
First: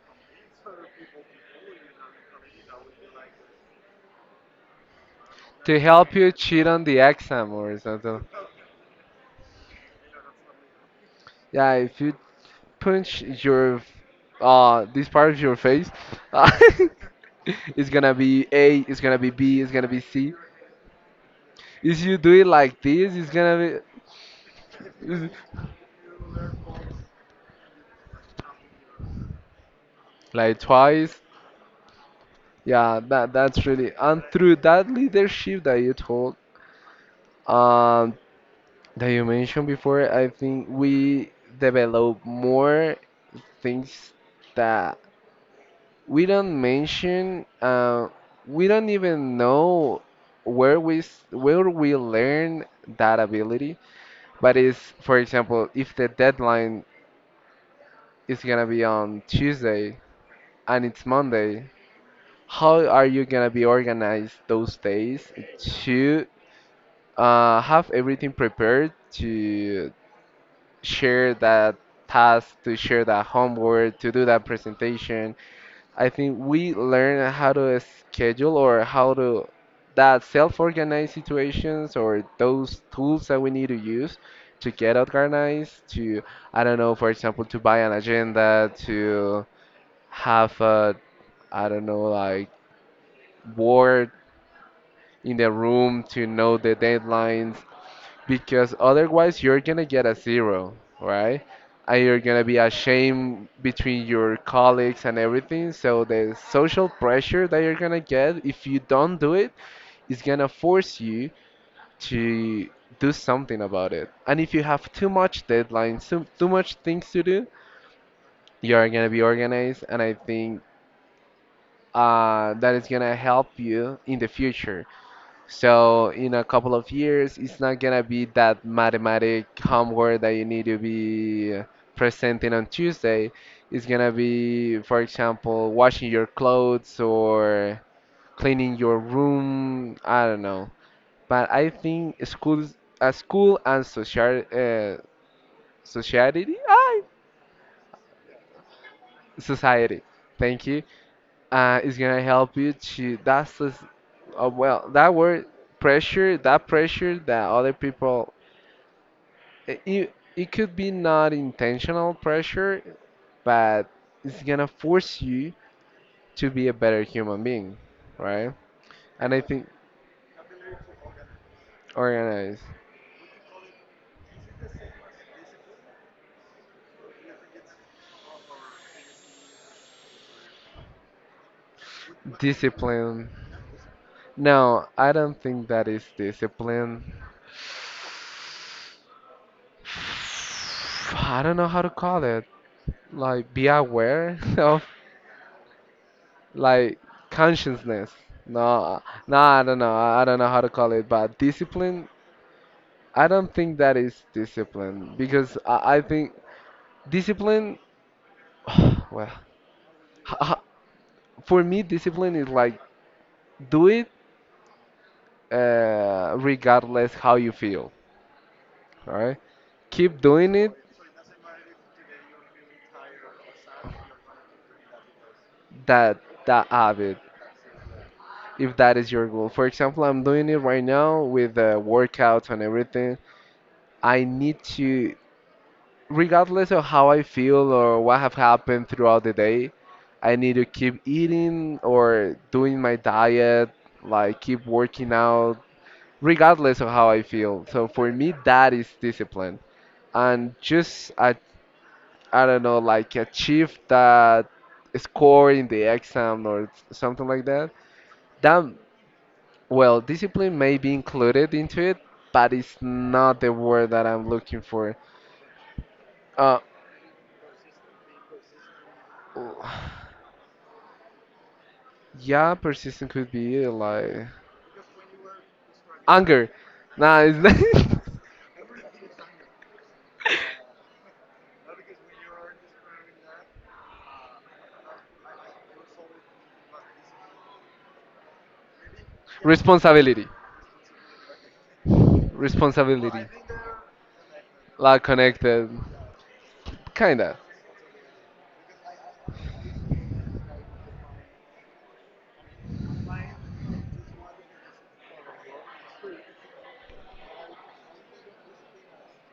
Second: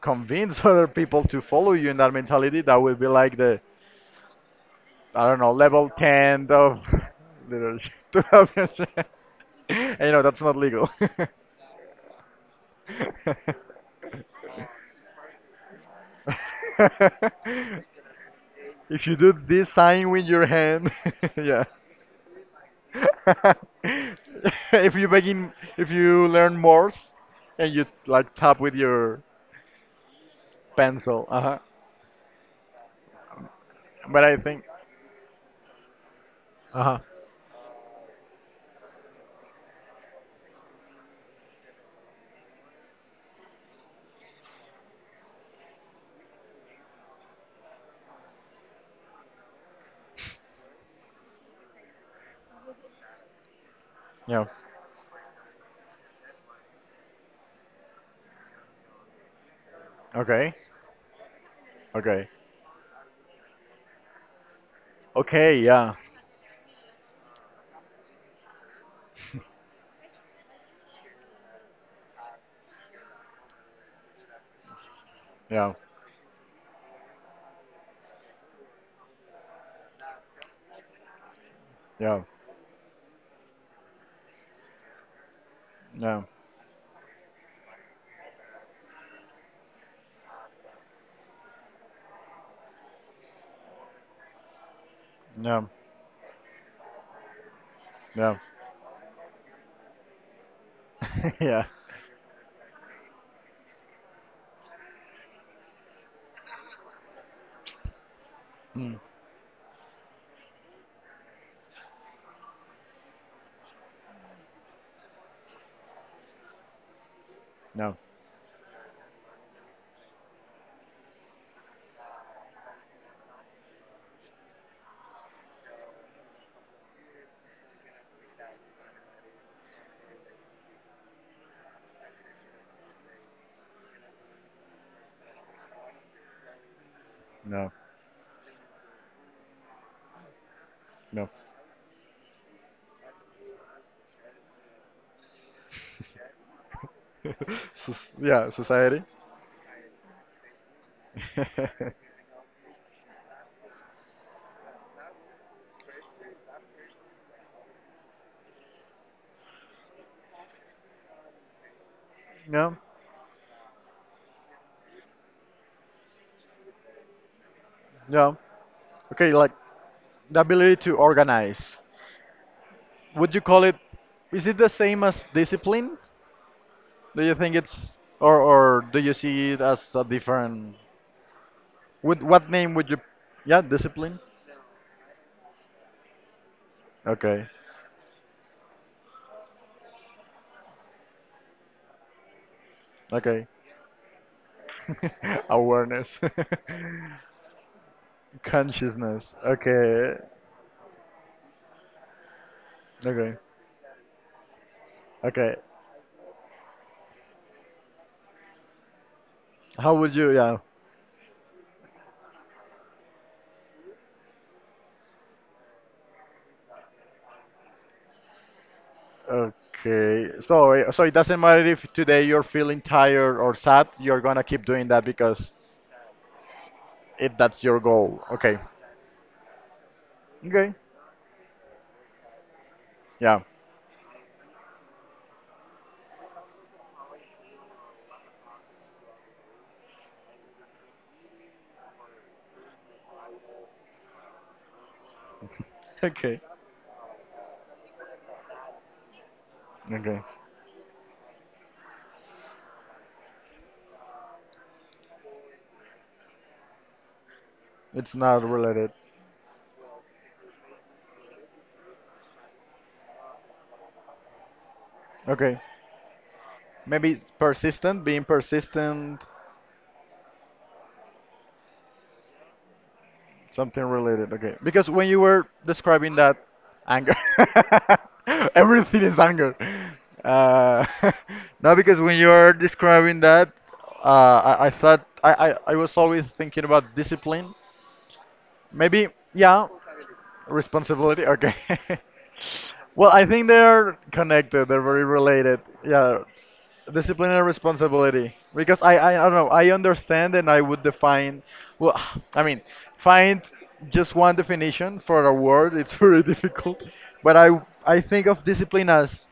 [SPEAKER 2] convince other people to follow you in that mentality, that will be like the, I don't know,
[SPEAKER 1] to
[SPEAKER 2] level
[SPEAKER 1] help you
[SPEAKER 2] 10
[SPEAKER 1] cheat
[SPEAKER 2] of
[SPEAKER 1] on the exam or
[SPEAKER 2] leadership.
[SPEAKER 1] something.
[SPEAKER 2] And you know, that's not legal.
[SPEAKER 1] Yeah, if you punch your this part of your face, uh, it's gonna be A, it's
[SPEAKER 2] If you
[SPEAKER 1] gonna be
[SPEAKER 2] do
[SPEAKER 1] B,
[SPEAKER 2] this
[SPEAKER 1] it's gonna be
[SPEAKER 2] sign with
[SPEAKER 1] C.
[SPEAKER 2] your hand, yeah.
[SPEAKER 1] If you do it like this, it's gonna
[SPEAKER 2] if you
[SPEAKER 1] be
[SPEAKER 2] begin, if you learn Morse and you like tap with your
[SPEAKER 1] like twice.
[SPEAKER 2] pencil. Uh huh.
[SPEAKER 1] Yeah, that's really and
[SPEAKER 2] But I
[SPEAKER 1] through
[SPEAKER 2] think.
[SPEAKER 1] that leadership that you told,
[SPEAKER 2] Uh huh.
[SPEAKER 1] um, that you mentioned before, I think we develop more things that we don't mention we don't even know where we learn that ability,
[SPEAKER 2] Yeah.
[SPEAKER 1] but it's, for example, if the deadline is gonna be on Tuesday
[SPEAKER 2] Okay.
[SPEAKER 1] and it's Monday,
[SPEAKER 2] Okay.
[SPEAKER 1] how are you gonna be organized those days
[SPEAKER 2] Okay. Yeah.
[SPEAKER 1] to have everything prepared to share that task, to share that homework, to do that presentation.
[SPEAKER 2] Yeah.
[SPEAKER 1] I think we learn how to schedule or how to, that self-organize situations
[SPEAKER 2] Yeah.
[SPEAKER 1] or those tools that we need to use to get organized, to,
[SPEAKER 2] No.
[SPEAKER 1] I don't know, for example, to buy an agenda, to have a, I don't know, like board in the
[SPEAKER 2] No.
[SPEAKER 1] room to know the deadlines,
[SPEAKER 2] No.
[SPEAKER 1] because otherwise you're gonna get a zero, right?
[SPEAKER 2] Yeah.
[SPEAKER 1] And you're gonna be ashamed between your colleagues and everything. So the social pressure that you're gonna get if you
[SPEAKER 2] Mm.
[SPEAKER 1] don't do it is gonna force you to do something about it. And if you have too much deadlines, too much things to do,
[SPEAKER 2] No.
[SPEAKER 1] you're gonna be organized, and I think that is gonna help you in the future. So in a couple of years, it's not gonna be that mathematic homework that you need to be presenting on Tuesday. It's gonna be, for example, washing your clothes
[SPEAKER 2] No.
[SPEAKER 1] or cleaning your room. I don't know.
[SPEAKER 2] No.
[SPEAKER 1] But I think schools, school and social, society,
[SPEAKER 2] Yeah. Society.
[SPEAKER 1] society. Thank you. Is gonna help you to. That's the well, that word pressure that other people it could be not intentional
[SPEAKER 2] No.
[SPEAKER 1] pressure, but it's gonna force you to be a better human being,
[SPEAKER 2] No.
[SPEAKER 1] right?
[SPEAKER 2] Okay.
[SPEAKER 1] And I
[SPEAKER 2] Like
[SPEAKER 1] think
[SPEAKER 2] the ability to organize.
[SPEAKER 1] organize,
[SPEAKER 2] Would you call it? Is it the same as discipline? Do you think it's or do you see it as a different? Would what name would you?
[SPEAKER 1] discipline.
[SPEAKER 2] Yeah. Discipline.
[SPEAKER 1] No, I don't think that is discipline.
[SPEAKER 2] Okay.
[SPEAKER 1] I don't know how to call it.
[SPEAKER 2] Okay.
[SPEAKER 1] Like be aware of,
[SPEAKER 2] Awareness.
[SPEAKER 1] like, consciousness. No,
[SPEAKER 2] Consciousness.
[SPEAKER 1] no, I don't know.
[SPEAKER 2] Okay.
[SPEAKER 1] I don't know how to call it, but discipline. I
[SPEAKER 2] Okay.
[SPEAKER 1] don't think that is discipline because
[SPEAKER 2] Okay.
[SPEAKER 1] I think discipline well,
[SPEAKER 2] How would you,
[SPEAKER 1] h-
[SPEAKER 2] yeah.
[SPEAKER 1] h- for me, discipline is like do it regardless how you feel. All right, keep
[SPEAKER 2] Okay.
[SPEAKER 1] doing
[SPEAKER 2] So,
[SPEAKER 1] it.
[SPEAKER 2] uh, so it doesn't matter if today you're feeling tired or sad, you're gonna keep doing that because
[SPEAKER 1] That that habit,
[SPEAKER 2] if that's your goal. Okay.
[SPEAKER 1] if that is your goal. For example, I'm doing it
[SPEAKER 2] Okay.
[SPEAKER 1] right now with workouts and everything.
[SPEAKER 2] Yeah.
[SPEAKER 1] I need to, regardless of how I feel or what have happened throughout the day, I need to keep eating or doing my diet, like keep working out,
[SPEAKER 2] Okay.
[SPEAKER 1] regardless of how I feel. So for me, that is discipline.
[SPEAKER 2] Okay.
[SPEAKER 1] And just I don't know, like achieve that score in the exam or something like that.
[SPEAKER 2] It's not
[SPEAKER 1] That,
[SPEAKER 2] related.
[SPEAKER 1] well, discipline may be included into it, but it's not the word that I'm looking for.
[SPEAKER 2] Okay.
[SPEAKER 1] Uh,
[SPEAKER 2] Maybe persistent, being persistent.
[SPEAKER 1] yeah, persistent could be
[SPEAKER 2] Something
[SPEAKER 1] like
[SPEAKER 2] related, okay. Because when you were describing that
[SPEAKER 1] anger.
[SPEAKER 2] anger,
[SPEAKER 1] Nah, it's not.
[SPEAKER 2] everything is anger. Uh, no, because when you're describing that, I thought I was always thinking about discipline. Maybe, yeah,
[SPEAKER 1] Responsibility,
[SPEAKER 2] responsibility. Okay. Well,
[SPEAKER 1] responsibility,
[SPEAKER 2] I think they're connected. They're
[SPEAKER 1] like
[SPEAKER 2] very related.
[SPEAKER 1] connected,
[SPEAKER 2] Yeah, discipline
[SPEAKER 1] kinda,
[SPEAKER 2] and responsibility. Because I don't know. I understand, and I would define. Well, I mean, find just one definition for a word. It's very difficult. But I think of discipline as,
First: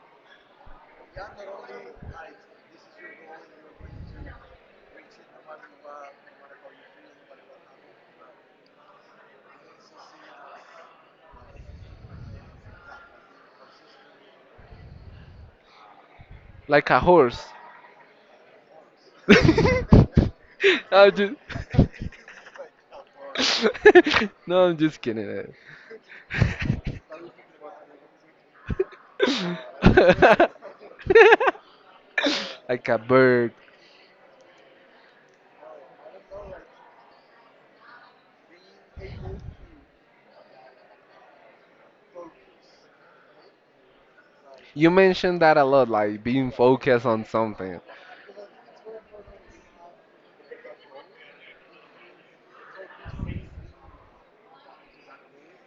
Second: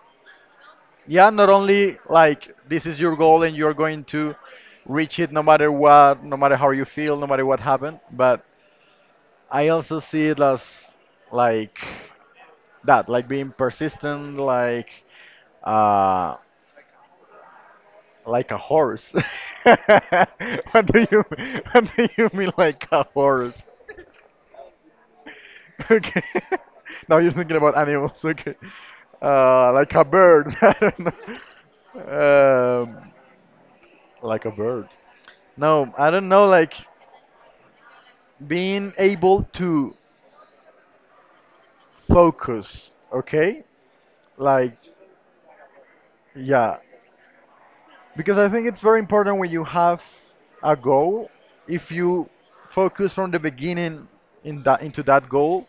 [SPEAKER 2] yeah, not only like this is your goal and you're going to reach it no matter what, no matter how you feel, no matter what happened, but I also see it as like that, like being persistent, uh,
[SPEAKER 1] like a horse.
[SPEAKER 2] like a horse. What do
[SPEAKER 1] I'm
[SPEAKER 2] you
[SPEAKER 1] just.
[SPEAKER 2] what do you mean like a horse?
[SPEAKER 1] No, I'm just kidding.
[SPEAKER 2] Okay. Now you're thinking about animals. Okay. Like a bird. I don't know.
[SPEAKER 1] Like a
[SPEAKER 2] Um,
[SPEAKER 1] bird.
[SPEAKER 2] like a bird. No, I don't know. Like being able to focus. Okay. Like
[SPEAKER 1] You mentioned that a lot, like being
[SPEAKER 2] yeah.
[SPEAKER 1] focused on something.
[SPEAKER 2] Because I think it's very important when you have a goal, if you focus from the beginning in that into that goal,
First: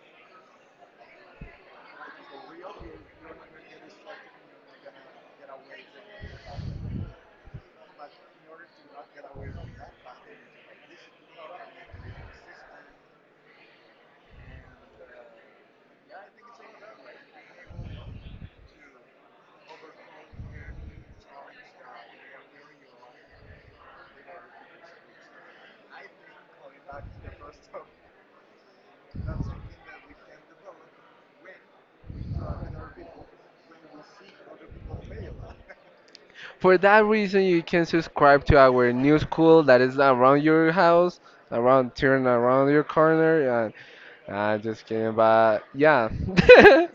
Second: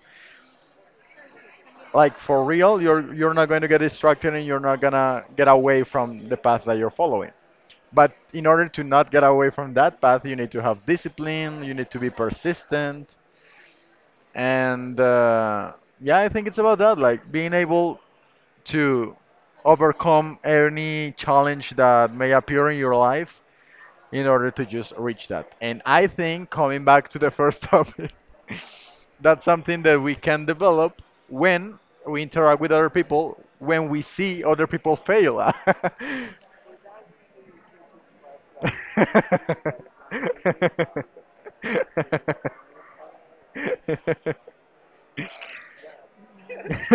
[SPEAKER 2] like for real, you're not going to get distracted and you're not gonna get away from the path that you're following. But in order to not get away from that path, you need to have discipline, you need to be persistent, and yeah, I think it's about that, like being able to overcome any challenge that may appear in your life in order to just reach that. And I think coming back to the first topic, that's something that we can develop when we interact with other people, when we see other people fail.
[SPEAKER 1] For that reason, you can subscribe to our new school that is around your house, around, turn around your corner. And just kidding, but yeah.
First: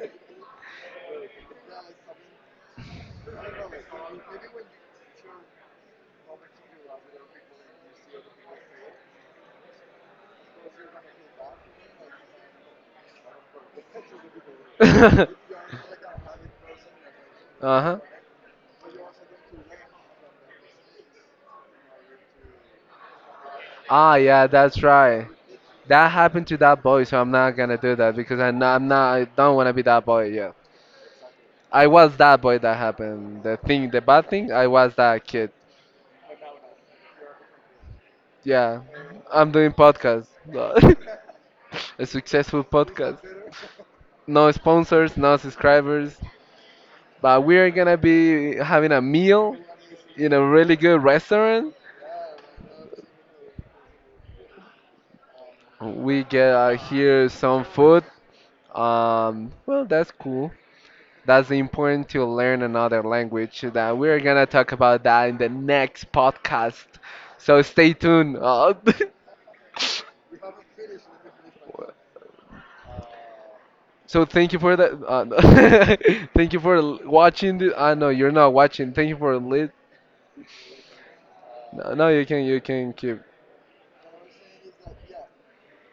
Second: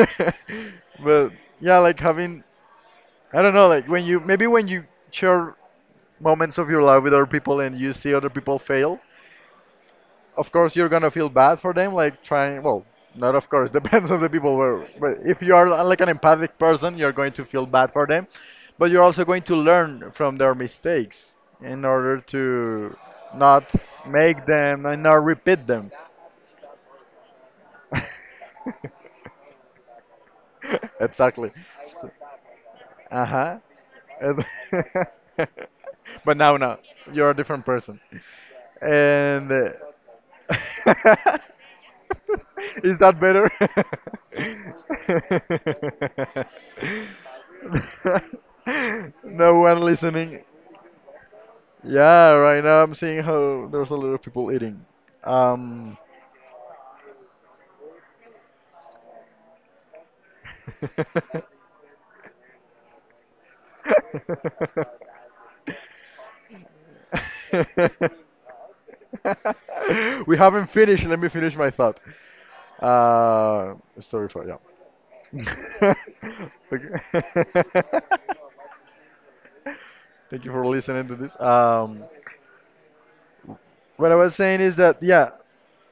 [SPEAKER 2] But yeah, like having I don't know, like when you maybe when you share moments of your life with other people and you see other people fail, of course you're gonna feel bad for them, like trying. Well, not of course, depends on the people where, but
[SPEAKER 1] Uh
[SPEAKER 2] if you are like an empathic person you're going to feel bad
[SPEAKER 1] huh.
[SPEAKER 2] for them, but you're also going to learn from their mistakes in order to not
[SPEAKER 1] Ah,
[SPEAKER 2] make
[SPEAKER 1] yeah, that's
[SPEAKER 2] them and not
[SPEAKER 1] right.
[SPEAKER 2] repeat them.
[SPEAKER 1] That happened to that boy, so I'm not gonna do that because I'm not, I don't wanna be that boy. Yeah,
[SPEAKER 2] Exactly.
[SPEAKER 1] I
[SPEAKER 2] So-
[SPEAKER 1] was that boy that happened.
[SPEAKER 2] uh-huh.
[SPEAKER 1] The thing, the bad thing, I was that kid.
[SPEAKER 2] But now you're a different person.
[SPEAKER 1] Yeah, I'm
[SPEAKER 2] And
[SPEAKER 1] doing podcast, a successful
[SPEAKER 2] is
[SPEAKER 1] podcast.
[SPEAKER 2] that better?
[SPEAKER 1] No sponsors, no subscribers, but we are gonna be having a
[SPEAKER 2] No
[SPEAKER 1] meal
[SPEAKER 2] one
[SPEAKER 1] in
[SPEAKER 2] listening.
[SPEAKER 1] a really good restaurant.
[SPEAKER 2] Yeah, right now I'm seeing how there's a lot of people eating. Um,
[SPEAKER 1] We get here some food. Well, that's cool. That's important to learn another language. That we're gonna talk about that in the next podcast. So stay tuned.
[SPEAKER 2] we haven't finished. Let me finish my thought.
[SPEAKER 1] So
[SPEAKER 2] Story four,
[SPEAKER 1] thank you
[SPEAKER 2] yeah.
[SPEAKER 1] for the. No. Thank you for
[SPEAKER 2] Okay.
[SPEAKER 1] watching. The, no, you're not watching. Thank you for lit.
[SPEAKER 2] Thank you for listening to this.
[SPEAKER 1] No, no, you can keep.
[SPEAKER 2] What I was saying is that yeah,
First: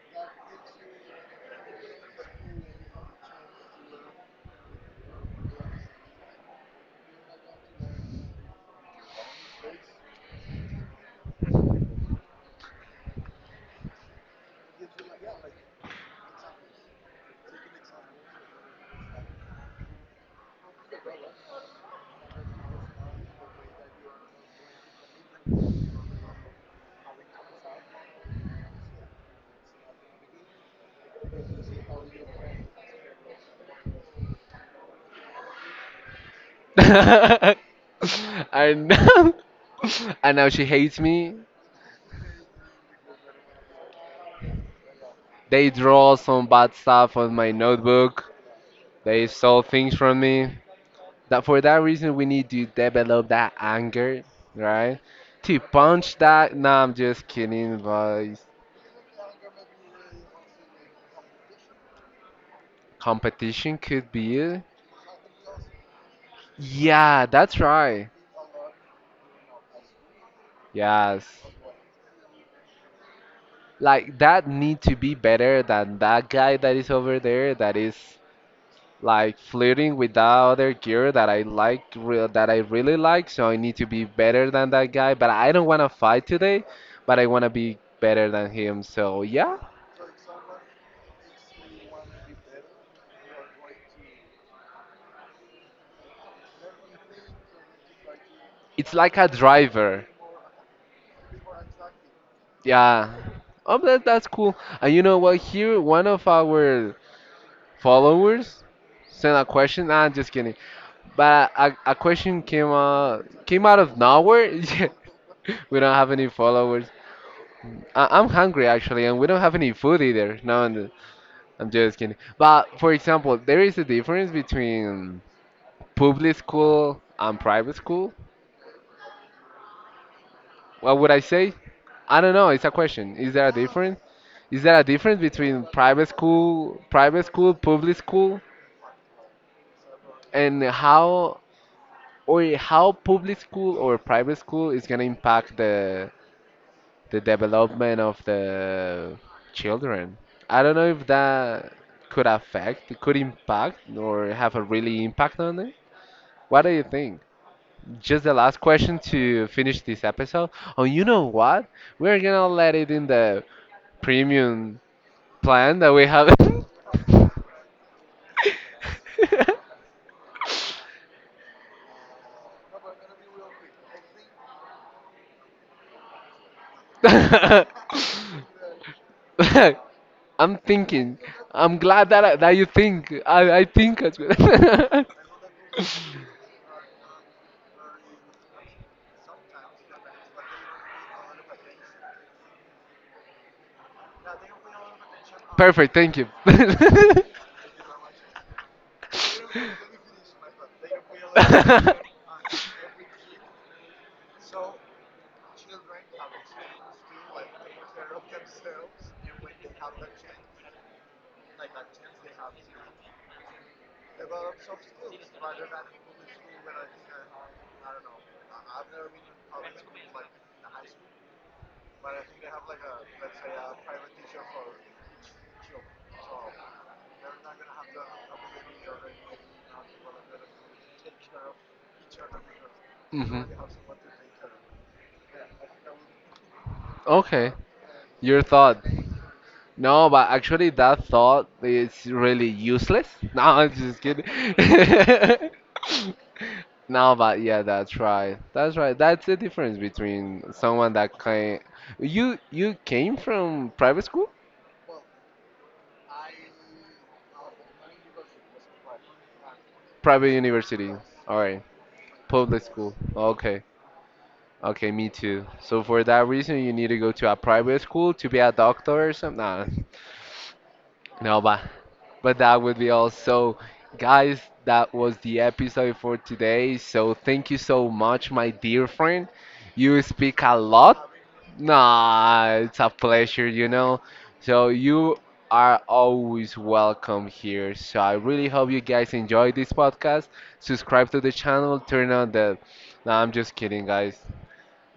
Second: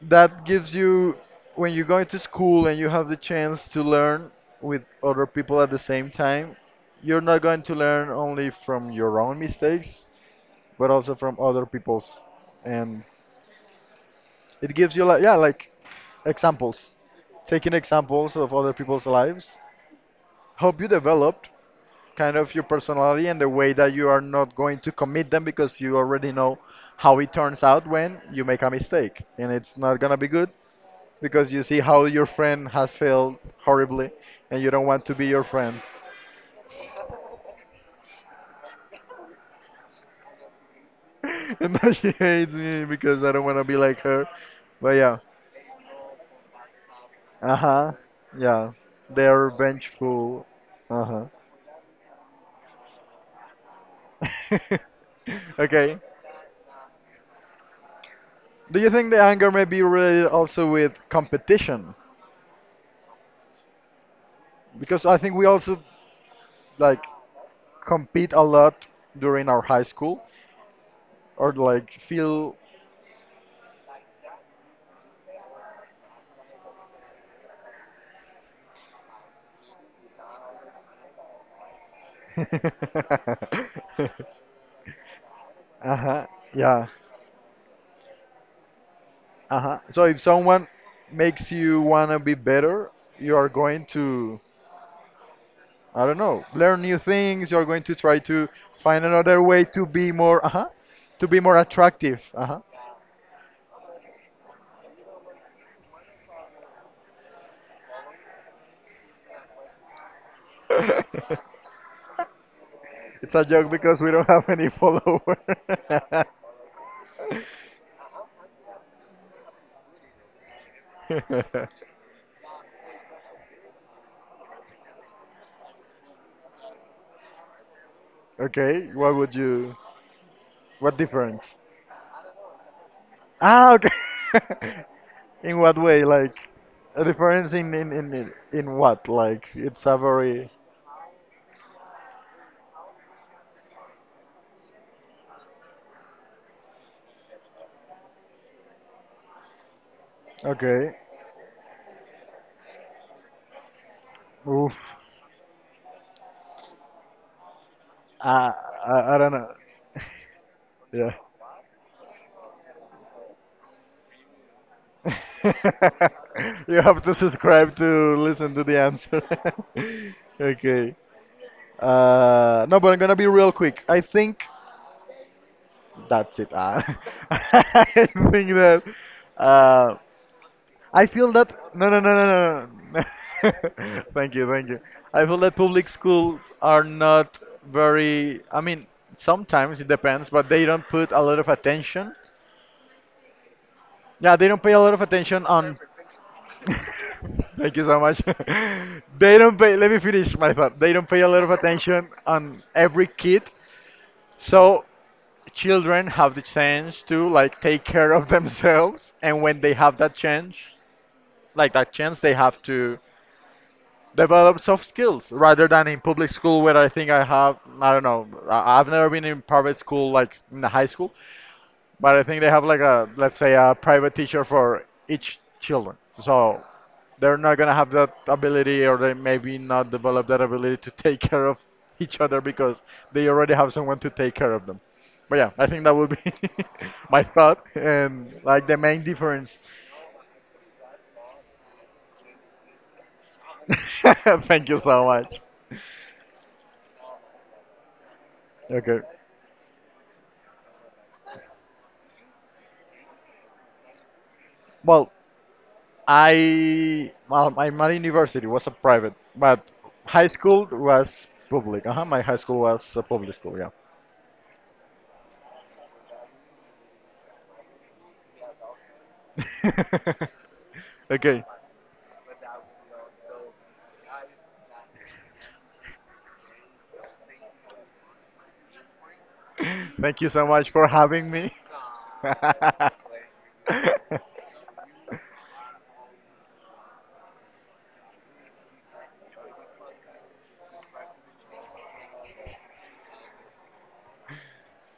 [SPEAKER 2] that gives you when you're going to school and you have the chance to learn with other people at the same time, you're not going to learn only from your own mistakes, but also from other people's. And it gives you like yeah, like examples, taking examples of other people's lives, hope you developed kind of your personality and the way that you are not going to commit them because you already know how it turns out when you make a mistake and it's not gonna be good because you see how your friend has failed horribly and you don't want to be your friend.
[SPEAKER 1] And now, and now she hates me.
[SPEAKER 2] And now she hates me because I don't want to be like her, but yeah.
[SPEAKER 1] They draw some bad stuff on my
[SPEAKER 2] Uh-huh.
[SPEAKER 1] notebook.
[SPEAKER 2] Yeah,
[SPEAKER 1] They
[SPEAKER 2] they're
[SPEAKER 1] stole things from
[SPEAKER 2] vengeful.
[SPEAKER 1] me.
[SPEAKER 2] Uh-huh.
[SPEAKER 1] That for that reason we need to develop that anger, right? To
[SPEAKER 2] Okay.
[SPEAKER 1] punch that. No, I'm just kidding. But
[SPEAKER 2] Do you think the anger may be related also with competition?
[SPEAKER 1] competition could be it.
[SPEAKER 2] Because I think we also like
[SPEAKER 1] Yeah, that's right.
[SPEAKER 2] compete a lot during our high school
[SPEAKER 1] Yes.
[SPEAKER 2] or like feel.
[SPEAKER 1] Like that need to be better than that guy that is over there that is like flirting with that other girl that I like re that I really like. So I need to be better than that guy. But I don't want to
[SPEAKER 2] Uh-huh.
[SPEAKER 1] fight today.
[SPEAKER 2] Yeah.
[SPEAKER 1] But I want to be better than him. So yeah,
[SPEAKER 2] Uh-huh. So if someone makes you wanna be better, you are going to, I don't know, learn new things, you're going to try to
[SPEAKER 1] it's
[SPEAKER 2] find
[SPEAKER 1] like a
[SPEAKER 2] another way to
[SPEAKER 1] driver.
[SPEAKER 2] be more, uh-huh, to be more attractive. Uh-huh.
[SPEAKER 1] Yeah. Oh, that, that's cool. And you know what? Here, one of our followers sent a question. Nah, I'm just kidding. But a, question came
[SPEAKER 2] It's a
[SPEAKER 1] came
[SPEAKER 2] joke
[SPEAKER 1] out of
[SPEAKER 2] because we don't have
[SPEAKER 1] nowhere.
[SPEAKER 2] any follower.
[SPEAKER 1] Yeah. We don't have any followers. I, I'm hungry actually, and we don't have any food either. No, I'm just kidding. But for example, there is a difference between public school and private school.
[SPEAKER 2] Okay, what would you? What
[SPEAKER 1] What would I say?
[SPEAKER 2] difference?
[SPEAKER 1] I don't know. It's a question. Is there a
[SPEAKER 2] Ah, okay.
[SPEAKER 1] difference? Is there a difference
[SPEAKER 2] In
[SPEAKER 1] between
[SPEAKER 2] what way?
[SPEAKER 1] private
[SPEAKER 2] Like
[SPEAKER 1] school,
[SPEAKER 2] a difference in in
[SPEAKER 1] public
[SPEAKER 2] in in
[SPEAKER 1] school,
[SPEAKER 2] in what? Like it's a very
[SPEAKER 1] and how or how public school or private school is gonna impact the development of the children? I don't know
[SPEAKER 2] okay.
[SPEAKER 1] if that could affect, could impact, or have a
[SPEAKER 2] Oof.
[SPEAKER 1] really impact on it. What do you think? Just the
[SPEAKER 2] I
[SPEAKER 1] last question
[SPEAKER 2] I don't
[SPEAKER 1] to
[SPEAKER 2] know.
[SPEAKER 1] finish this episode. Oh, you
[SPEAKER 2] Yeah.
[SPEAKER 1] know what? We're gonna let it in the premium plan that we have.
[SPEAKER 2] You have to subscribe to listen to the answer. Okay. No, but I'm gonna be real quick. I think. That's it. Ah. I think that uh,
[SPEAKER 1] I'm
[SPEAKER 2] I
[SPEAKER 1] thinking.
[SPEAKER 2] feel that
[SPEAKER 1] I'm
[SPEAKER 2] no, no, no,
[SPEAKER 1] glad that
[SPEAKER 2] no,
[SPEAKER 1] that you
[SPEAKER 2] no.
[SPEAKER 1] think.
[SPEAKER 2] No.
[SPEAKER 1] I think as
[SPEAKER 2] Thank you, thank you.
[SPEAKER 1] well.
[SPEAKER 2] I feel that public schools are not very. I mean, sometimes it depends, but they don't put a lot of attention. Yeah, they don't pay a lot of attention on.
[SPEAKER 1] Perfect. Thank you.
[SPEAKER 2] Thank you so much. They don't pay. Let me finish my thought. They don't pay a lot of attention on every kid. So children have the chance to like take care of themselves, and when they have that chance, they have to develop soft skills rather than in public school, where I think, I don't know, I've never been in private school like in the high school, but I think they have like a, let's say, a private teacher for each children. So they're not gonna have that ability, or they maybe not develop that ability to take care of each other because they
[SPEAKER 1] Mhm.
[SPEAKER 2] already have someone to take care of them. But yeah, I think that would be my
[SPEAKER 1] Okay.
[SPEAKER 2] thought and
[SPEAKER 1] Your
[SPEAKER 2] like the
[SPEAKER 1] thought.
[SPEAKER 2] main difference.
[SPEAKER 1] No, but actually that thought is really useless. No, I'm just kidding.
[SPEAKER 2] Thank you so much.
[SPEAKER 1] No, but yeah, that's right. That's right.
[SPEAKER 2] Okay.
[SPEAKER 1] That's the difference between someone that came. You came from private school?
[SPEAKER 2] Well, my university was a private, but high
[SPEAKER 1] Private
[SPEAKER 2] school
[SPEAKER 1] university.
[SPEAKER 2] was
[SPEAKER 1] All right.
[SPEAKER 2] public. Uh-huh, my high school
[SPEAKER 1] Public
[SPEAKER 2] was
[SPEAKER 1] school.
[SPEAKER 2] a public school.
[SPEAKER 1] Okay.
[SPEAKER 2] Yeah.
[SPEAKER 1] Okay, me too. So for that reason, you need to go to a private school to be a doctor or something. Nah. No,
[SPEAKER 2] Okay.
[SPEAKER 1] but that would be all. So, guys, that was the episode for today. So, thank you so much, my dear friend. You
[SPEAKER 2] Thank you
[SPEAKER 1] speak
[SPEAKER 2] so
[SPEAKER 1] a
[SPEAKER 2] much for
[SPEAKER 1] lot.
[SPEAKER 2] having me.
[SPEAKER 1] Nah, it's a pleasure, you know. So, you are always welcome here. So, I really hope you guys enjoy this podcast. Subscribe to the channel, turn on the. Nah, I'm just kidding, guys.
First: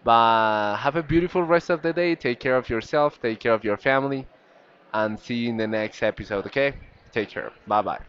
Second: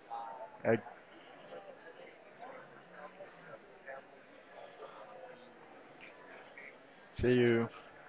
[SPEAKER 1] But
[SPEAKER 2] Okay.
[SPEAKER 1] have a beautiful rest of the day. Take care of yourself, take care of your family, and see you in the next episode, okay? Take
[SPEAKER 2] See
[SPEAKER 1] care.
[SPEAKER 2] you.
[SPEAKER 1] Bye bye.